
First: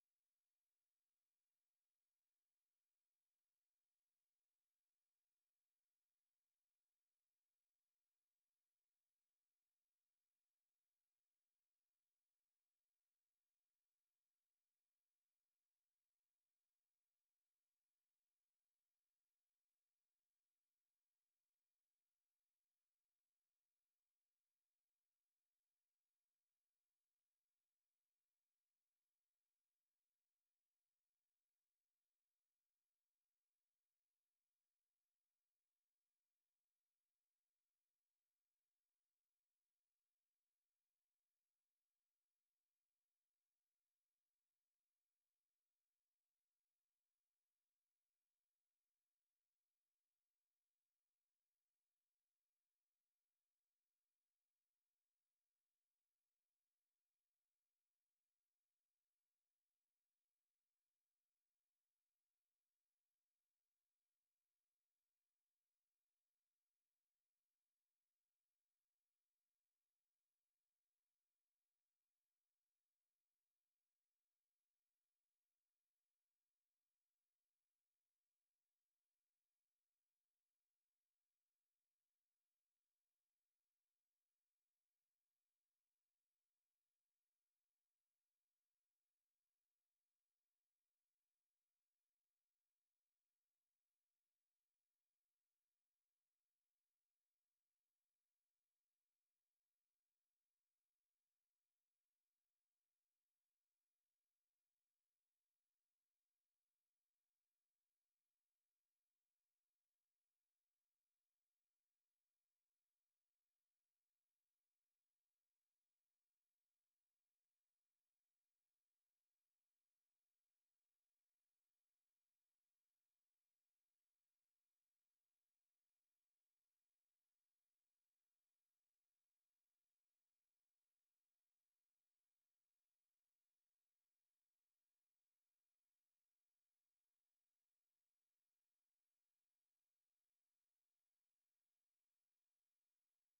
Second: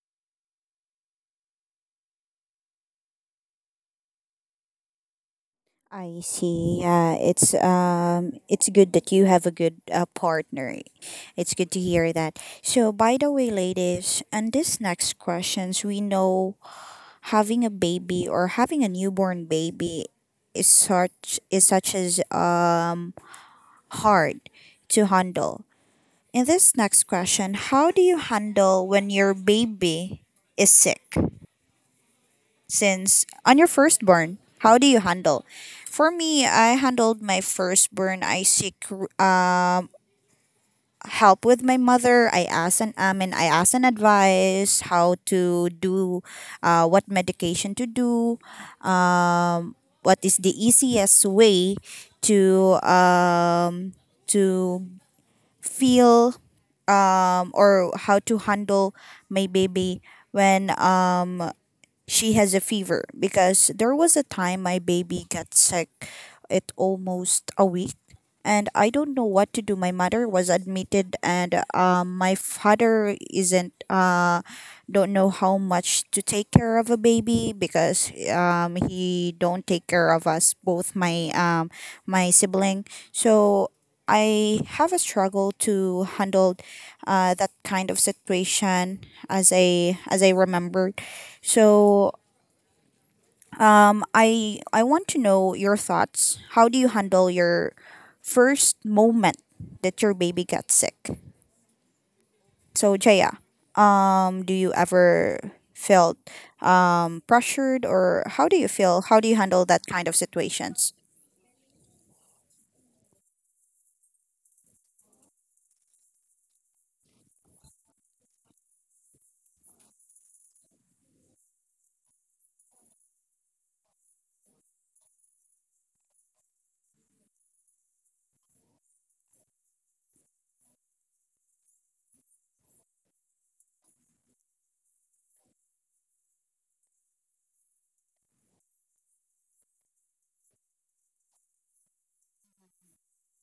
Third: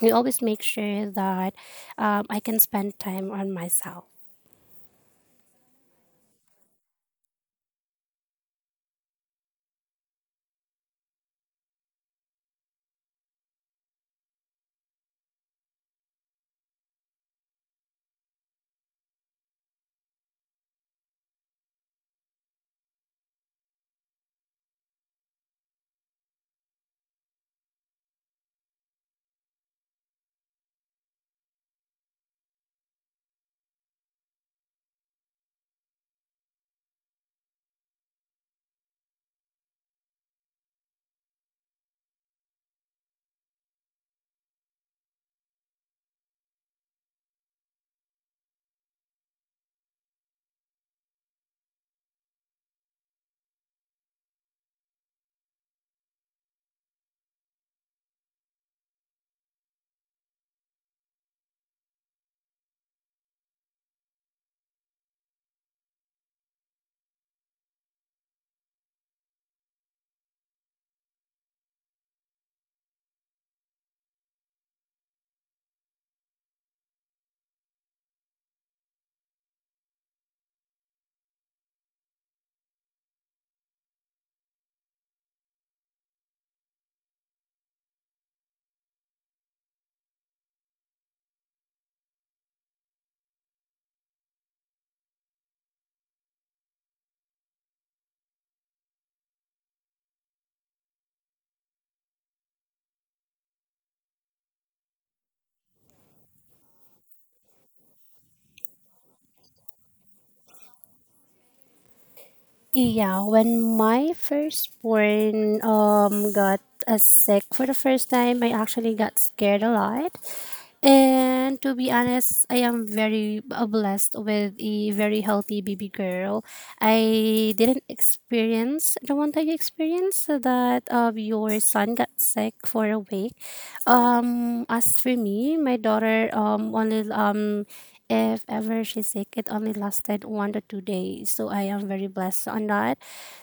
C: we always make sure that I can spend time on myself.
A: I see. Yeah, it's good that you have a good partner. It's good to hear that. So, by the way, ladies, and this next questions, we know having a baby or having a newborn baby is such as hard to handle. In this next question, how do you handle when your baby is sick? Since on your firstborn, how do you handle? For me, I handled my firstborn. I seek um, help with my mother. I asked an advice how to do, what medication to do, um, what is the easiest way to um, to feel or how to handle my baby when she has a fever, because there was a time my baby got sick, it almost a week, and I don't know what to do. My mother was admitted, and my father isn't don't know how much to take care of a baby, because he don't take care of us both, my my sibling. So I have a struggle to handle that kind of situation, as I remembered. So I want to know your thoughts. How do you handle your first moment that your baby got sick? So Jaya, do you ever felt pressured, or how do you feel? How do you handle that kind of situations?
C: Yeah, when my firstborn got sick for the first time, I actually got scared a lot. And to be honest, I am very blessed with a very healthy baby girl. I didn't experience the one time you experienced that your son got sick for a week. As for me, my daughter only if ever she's sick, it only lasted 1 to 2 days. So I am very blessed on that.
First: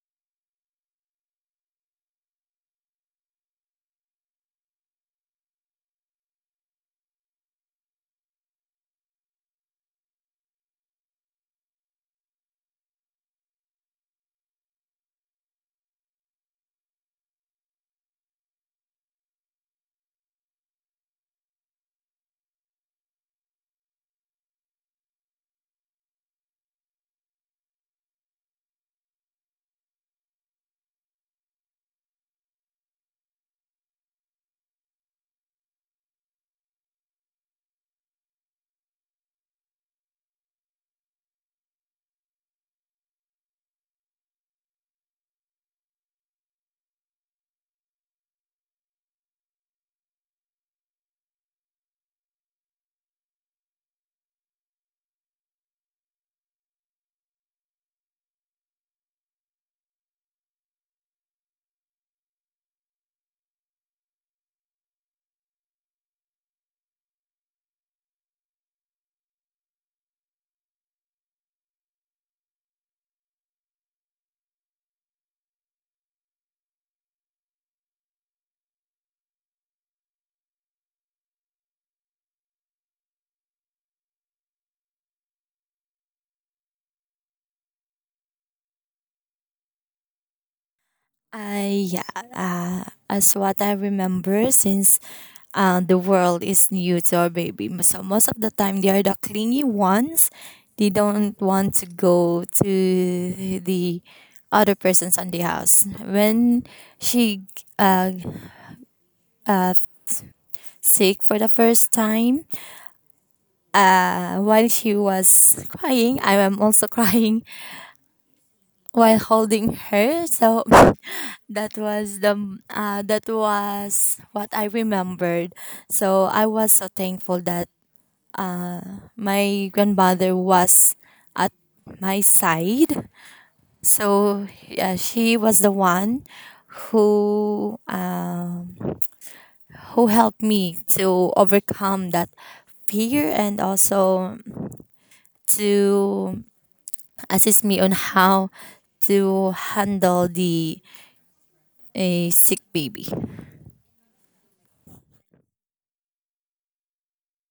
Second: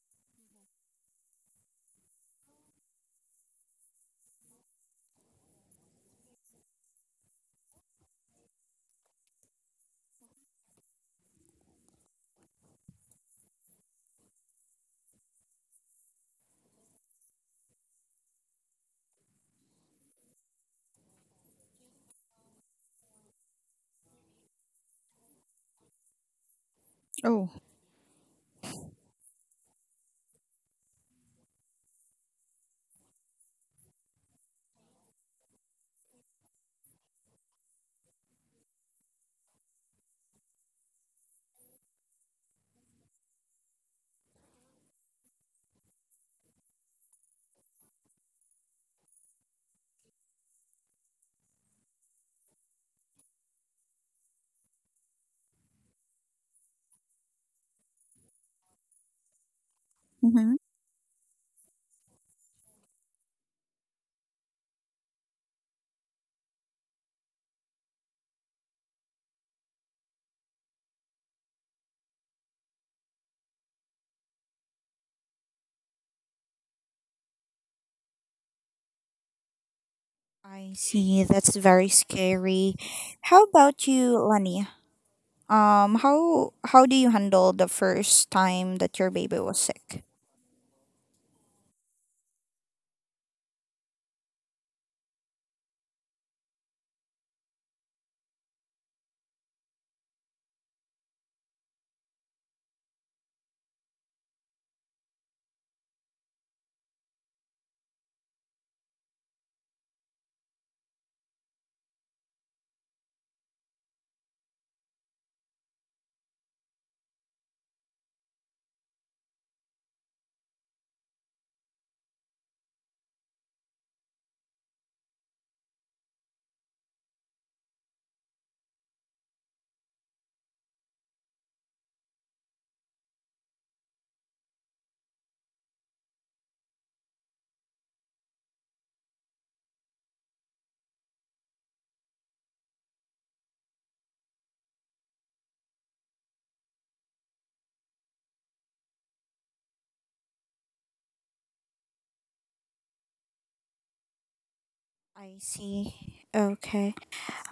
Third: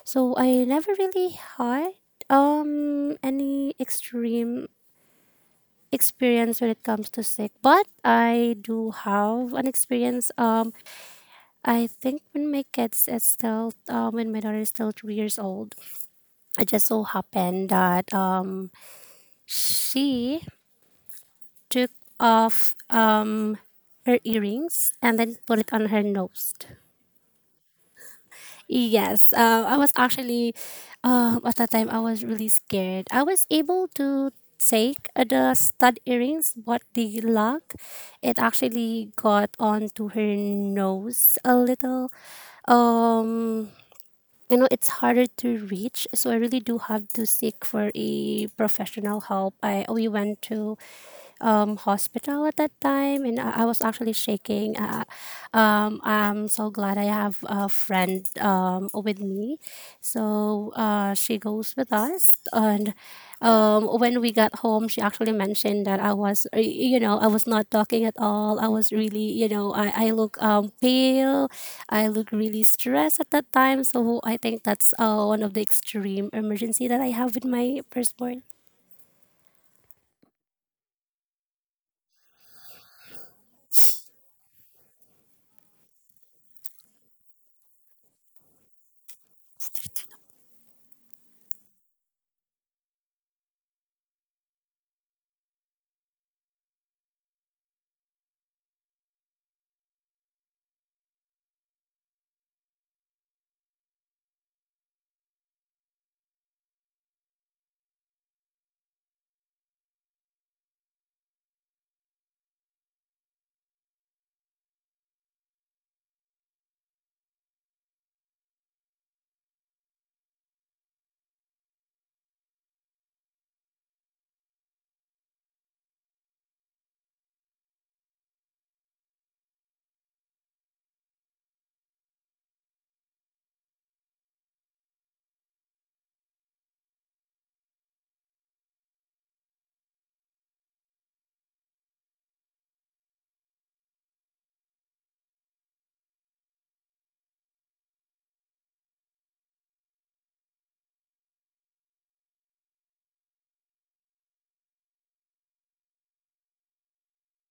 C: So I never really had any extreme experience when it comes to sick, but I do have an experience. I think when my kids is still when my daughter is still 2 years old, it just so happened that she took off her earrings and then put it on her nose.
A: Oh.
C: Yes, I was actually, at that time, I was really scared. I was able to take the stud earrings, but the lock, it actually got onto her nose a little. Um, you know, it's harder to reach, so I really do have to seek for a professional help. I We went to hospital at that time, and I was actually shaking. I'm so glad I have a friend with me,
A: Mm-hmm.
C: so she goes with us. And when we got home, she actually mentioned that I was, you know, I was not talking at all. I was really, you know, I look pale. I look really stressed at that time. So I think that's one of the extreme emergency that I have with my firstborn.
A: I see. That's very scary. How about you, Lani? How do you handle the first time that your baby was sick?
B: I yeah, as what I remember, since the world is new to our baby. So most of the time, they are the clingy ones. They don't want to go to the other persons on the house. When she uh, uh, sick for the first time, while she was crying, I am also crying while holding her. So that was the that was what I remembered. So I was so thankful that uh, my grandmother was at my side. So she was the one who um, who helped me to overcome that fear and also to assist me on how to handle the a sick baby.
A: I see. Okay.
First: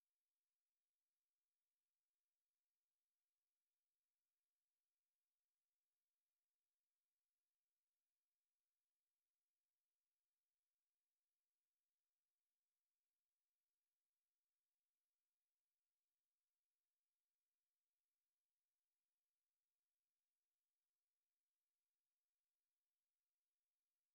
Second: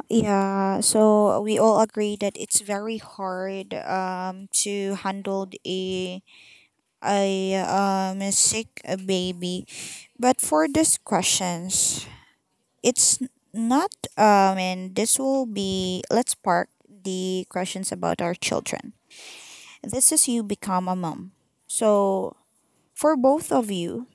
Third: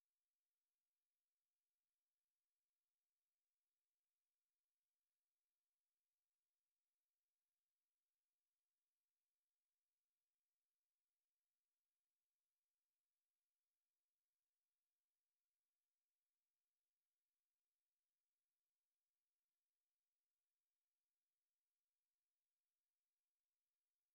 A: Yeah. So we all agree that it's very hard to handle a a sick baby. But for these questions, it's n- not and this will be, let's park the questions about our children. This is you become a mom. So for both of you,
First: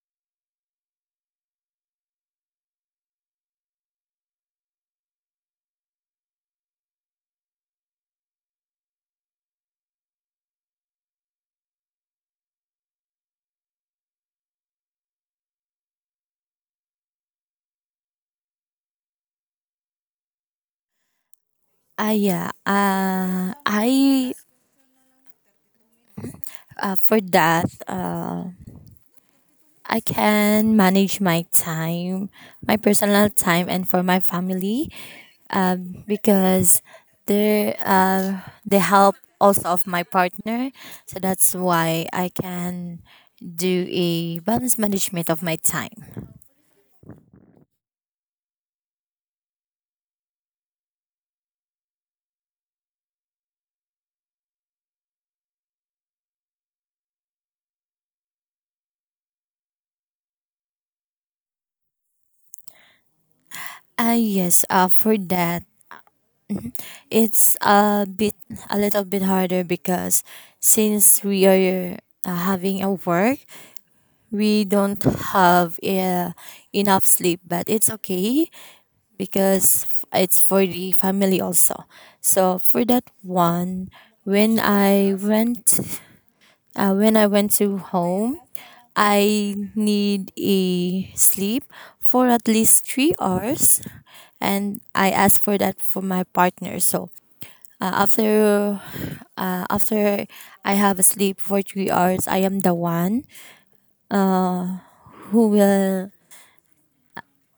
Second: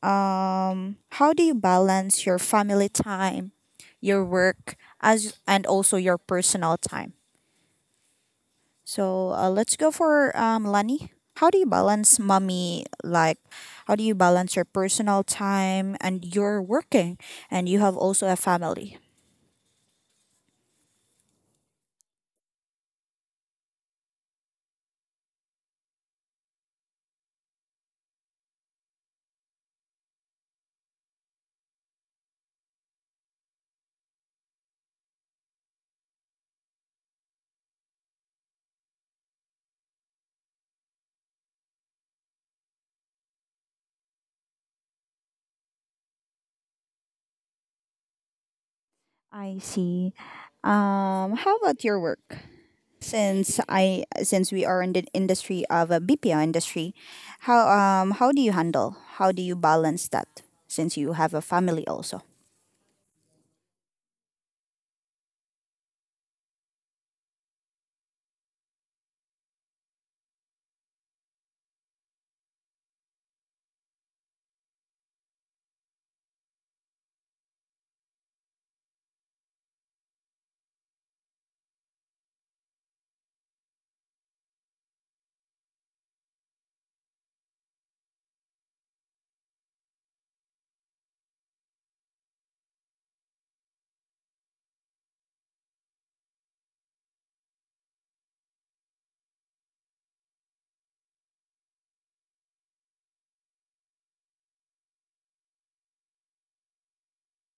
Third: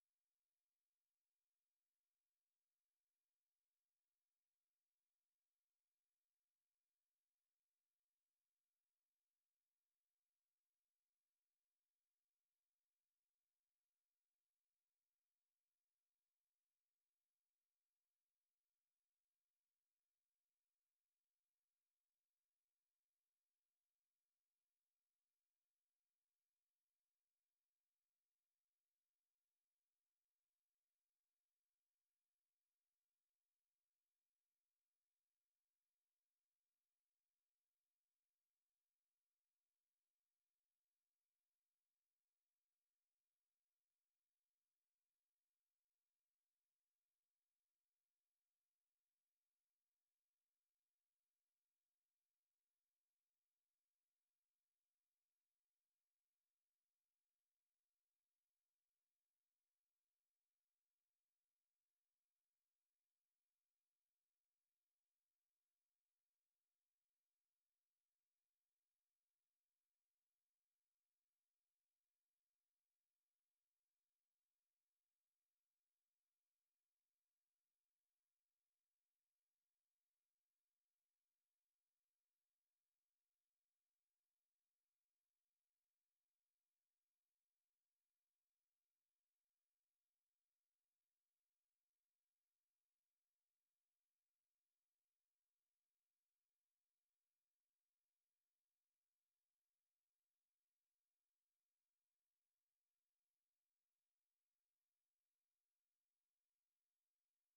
A: How do you balance your family time, your work, as and also your personal time? So let's go for Lani. How do you balance mommy? Like, how do you balance your personal time and you're working, and you have also a family?
B: Ah yeah, I for that I can manage my time, my personal time, and for my family, because they're the help also of my partner. So that's why I can do a balance management of my time.
A: I see. How about your work? Since we are in the industry of a BPO industry, how do you handle? How do you balance that since you have a family also?
B: Yes, for that it's a little bit harder because since we are having a work, we don't have enough sleep. But it's okay because it's for the family also. So for that one, when I went, when I went to home, I need a sleep for at least 3 hours, and I asked for that for my partner. So uh, after, after I have a sleep for 3 hours, I am the one who will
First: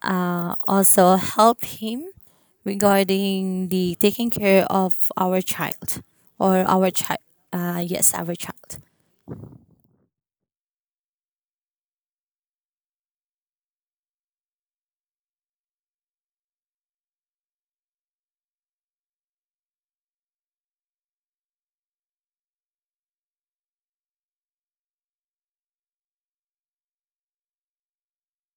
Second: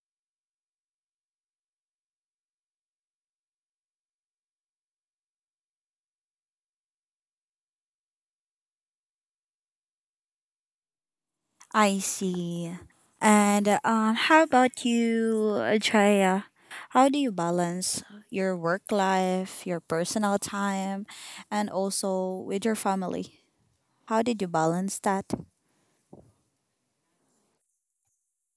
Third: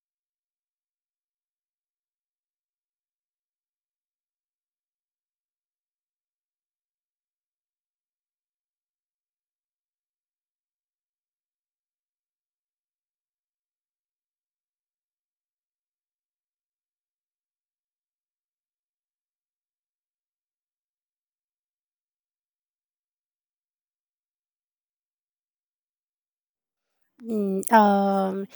B: also help him regarding the taking care of our child or our child yes our child.
A: I see. And how about you, Chaya? How do you balance your work life, your personal time, and also with your family? How did you balance that?
C: Mm, um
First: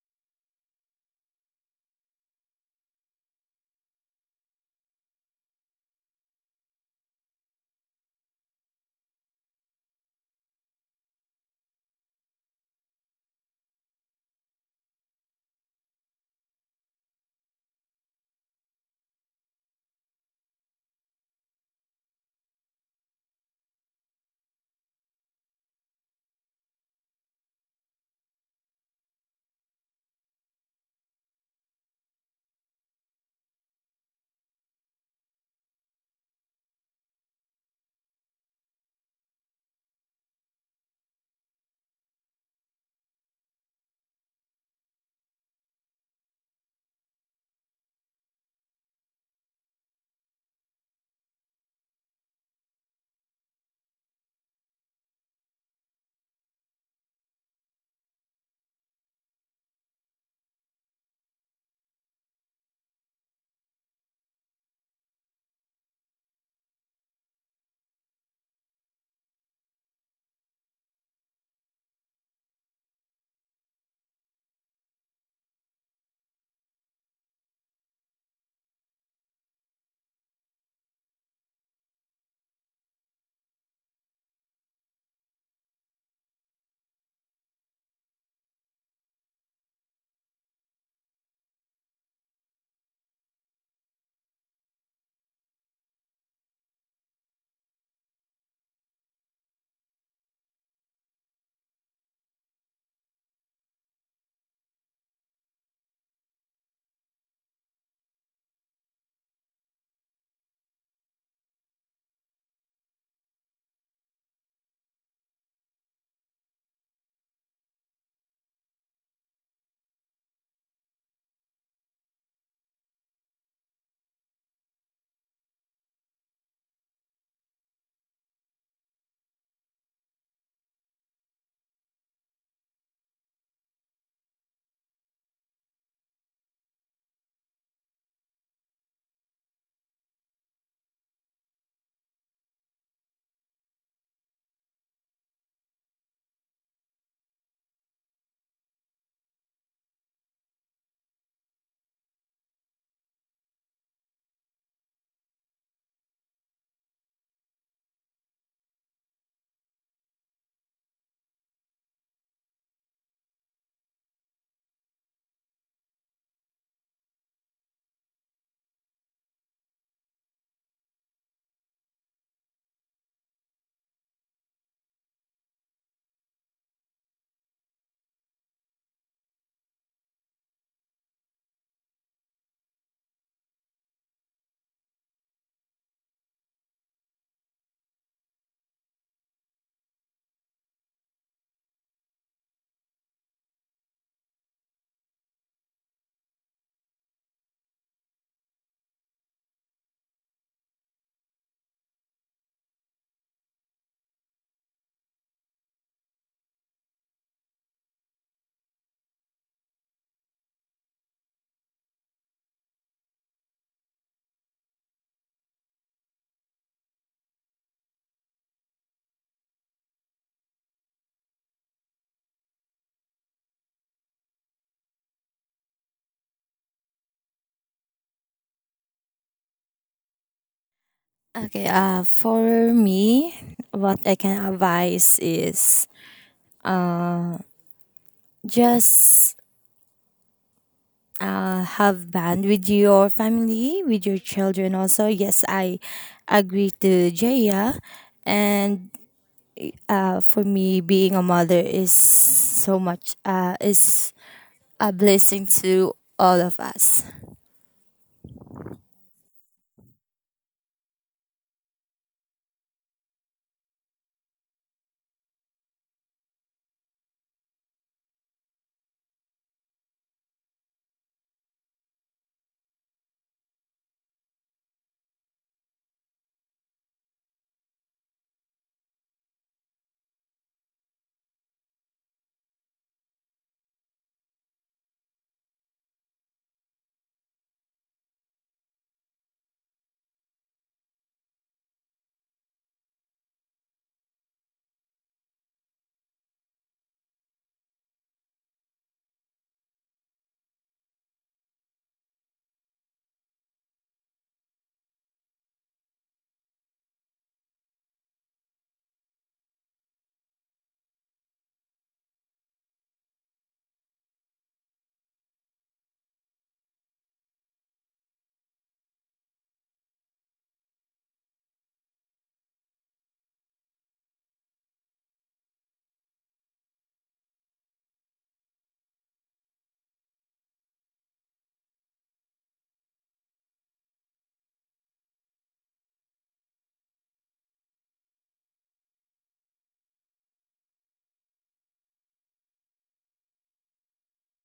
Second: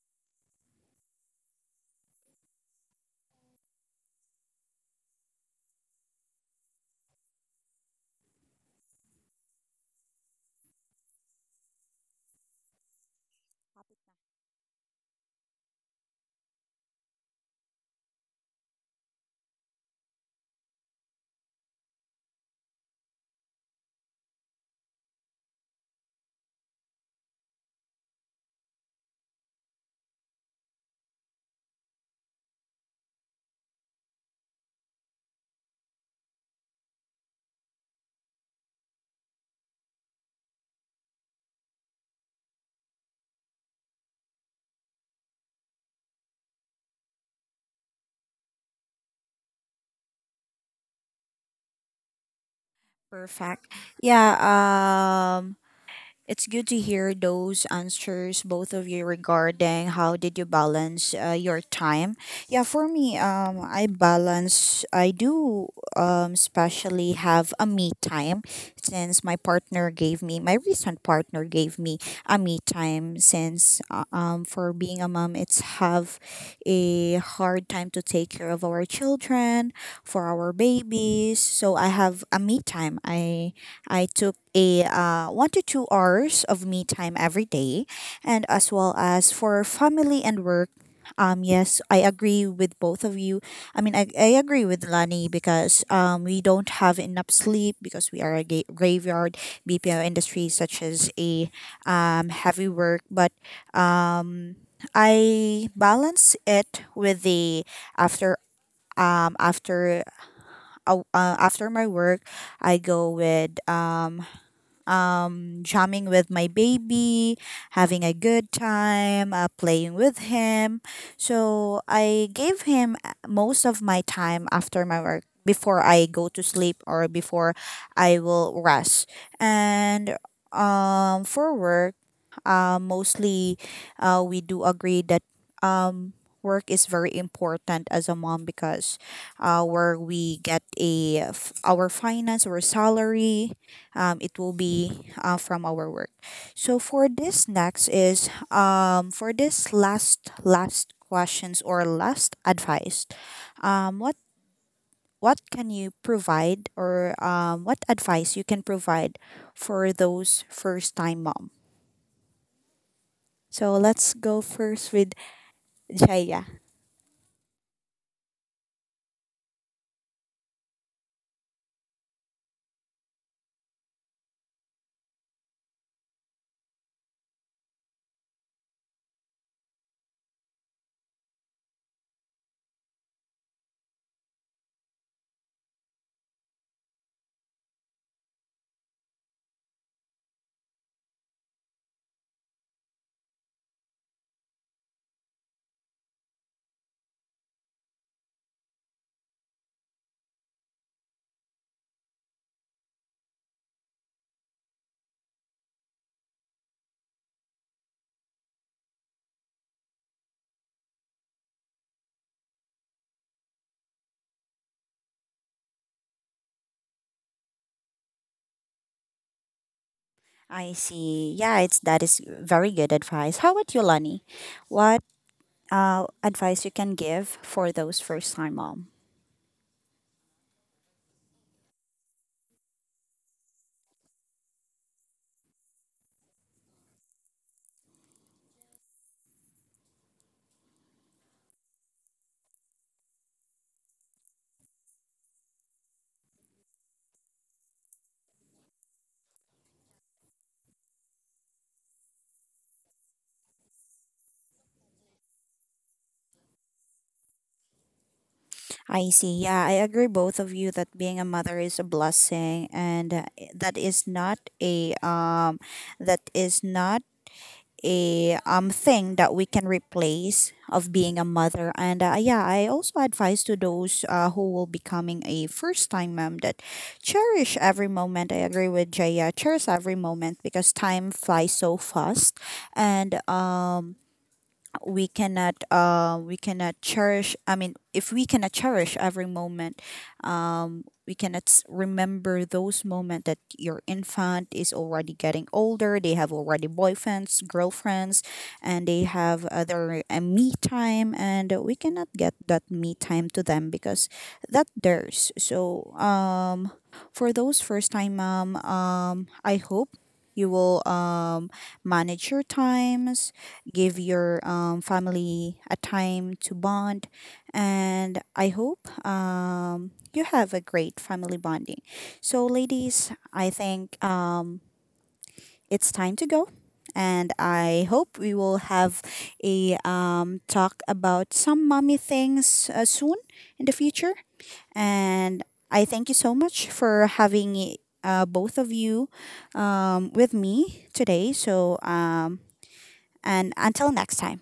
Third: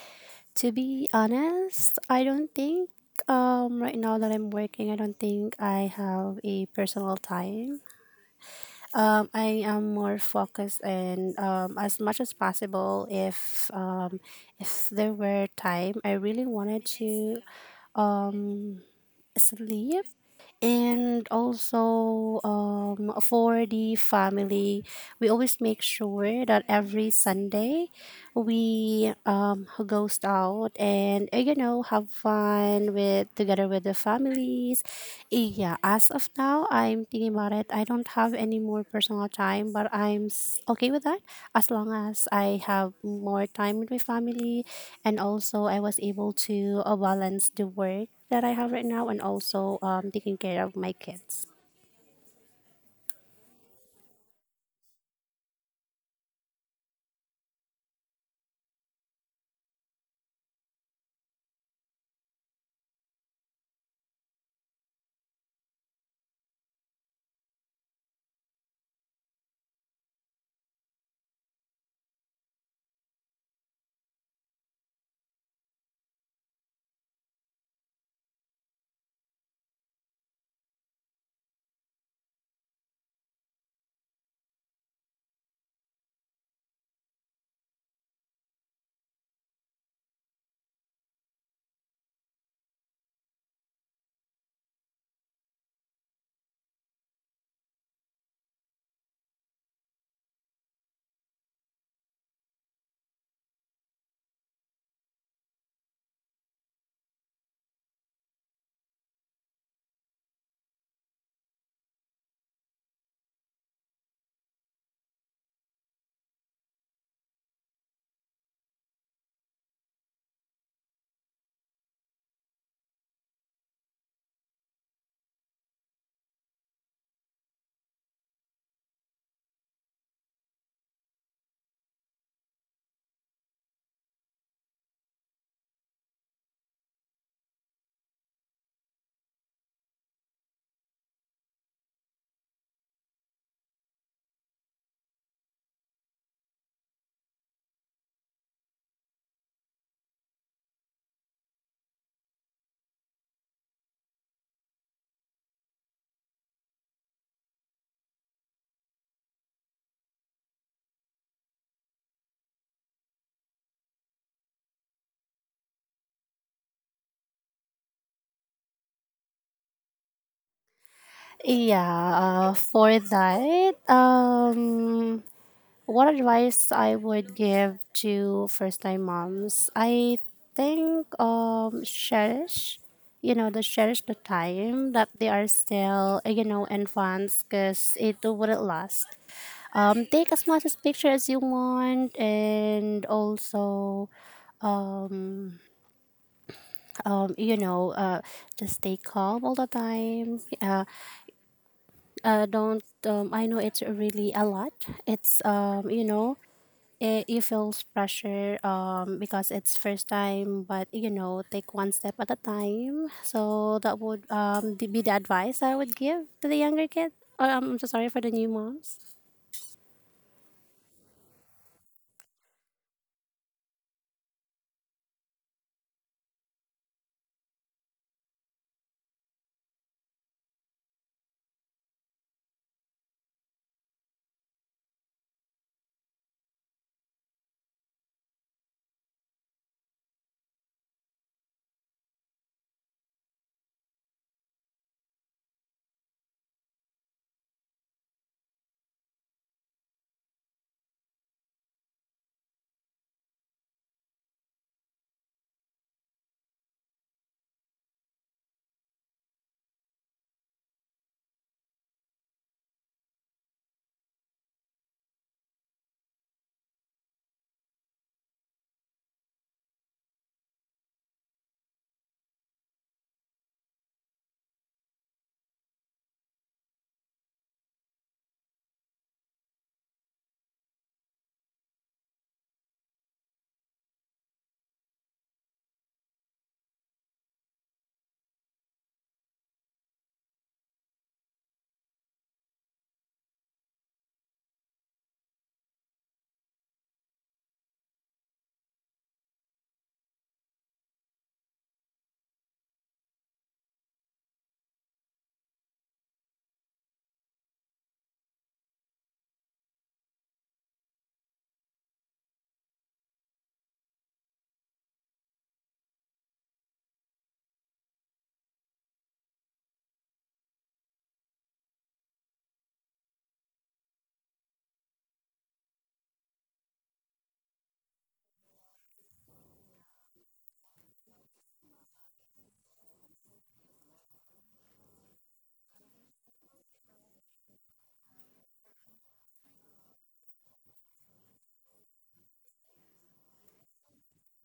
C: To be honest, I don't think right now that I'm working, I don't think I have a personal time. I am more focused, and as much as possible if there were time, I really wanted to um sleep. And also for the family, we always make sure that every Sunday we goes out and you know have fun with together with the families. Yeah, as of now I'm thinking about it, I don't have any more personal time, but okay with that as long as I have more time with my family. And also I was able to balance the work that I have right now, and also taking care of my kids.
A: Perfect. Yeah. It's good to hear those answers, both of you, regarding how did you balance your time. Yeah, for me, I balance. I do, especially have a me time, since my partner gave me, my recent partner gave me a me time. Since for being a mom, it's have a hard time to take care of our children, for our babies. So I have a me time. I took a 1 to 2 hours of me time every day, and as well as for family and work. Yes, I agree with both of you. I mean, I agree with Lani, because we don't have enough sleep because we are a graveyard BPO industry, such as a heavy work. But um, I balance it with the after um after after my work, I go with jamming with my baby, having a good time, playing with him. So I gave him most of my time after my work, before I go to sleep or before I will rest. And for work, mostly we do agree that um, work is very important as a mom, because where we get a our finance or salary, it will be from our work. So for this next is for this last last questions or last advice, um, what what can you provide or what advice you can provide for those first time mom? So let's go first with Jaya.
C: Yeah for that What advice I would give to first time moms? I think cherish the time that they are still, you know, infants, because it wouldn't last. Take as much as picture as you want. And also um, you know, uh, just stay calm all the time. Don't I know it's really a lot. It's you know, you feels pressure because it's first time. But you know, take one step at a time. So that would be the advice I would give to the younger kid. Oh, I'm so sorry, for the new moms.
A: I see, yeah, it's that is very good advice. How about you, Lani? What advice you can give for those first time mom?
B: Okay, for me what I can advise is uh, just have band with your family with your children also. Yes, I agree to Jaya. And for me being a mother is so much is a blessing to all of us.
A: I see. Yeah, I agree both of you that being a mother is a blessing, and that is not a that is not a thing that we can replace of being a mother. And yeah, I also advise to those who will becoming a first time mom, that cherish every moment. I agree with Jaya, cherish every moment, because time flies so fast. And we cannot cherish. I mean, if we cannot cherish every moment, we cannot remember those moments that your infant is already getting older. They have already boyfriends, girlfriends, and they have other me time, and we cannot get that me time to them, because that theirs. So for those first time mom, I hope you will manage your times, give your family a time to bond, and I hope you have a great family bonding. So, ladies, I think it's time to go. And I hope we will have a talk about some mommy things soon in the future. And I thank you so much for having both of you with me today. So, and until next time,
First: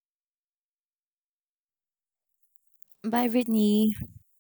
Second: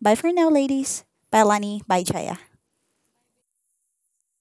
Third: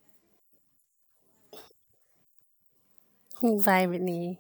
A: bye for now, ladies. Bye, Lani. Bye, Chaya.
B: Bye,
C: Bye,
B: Brittany.
C: Whitney.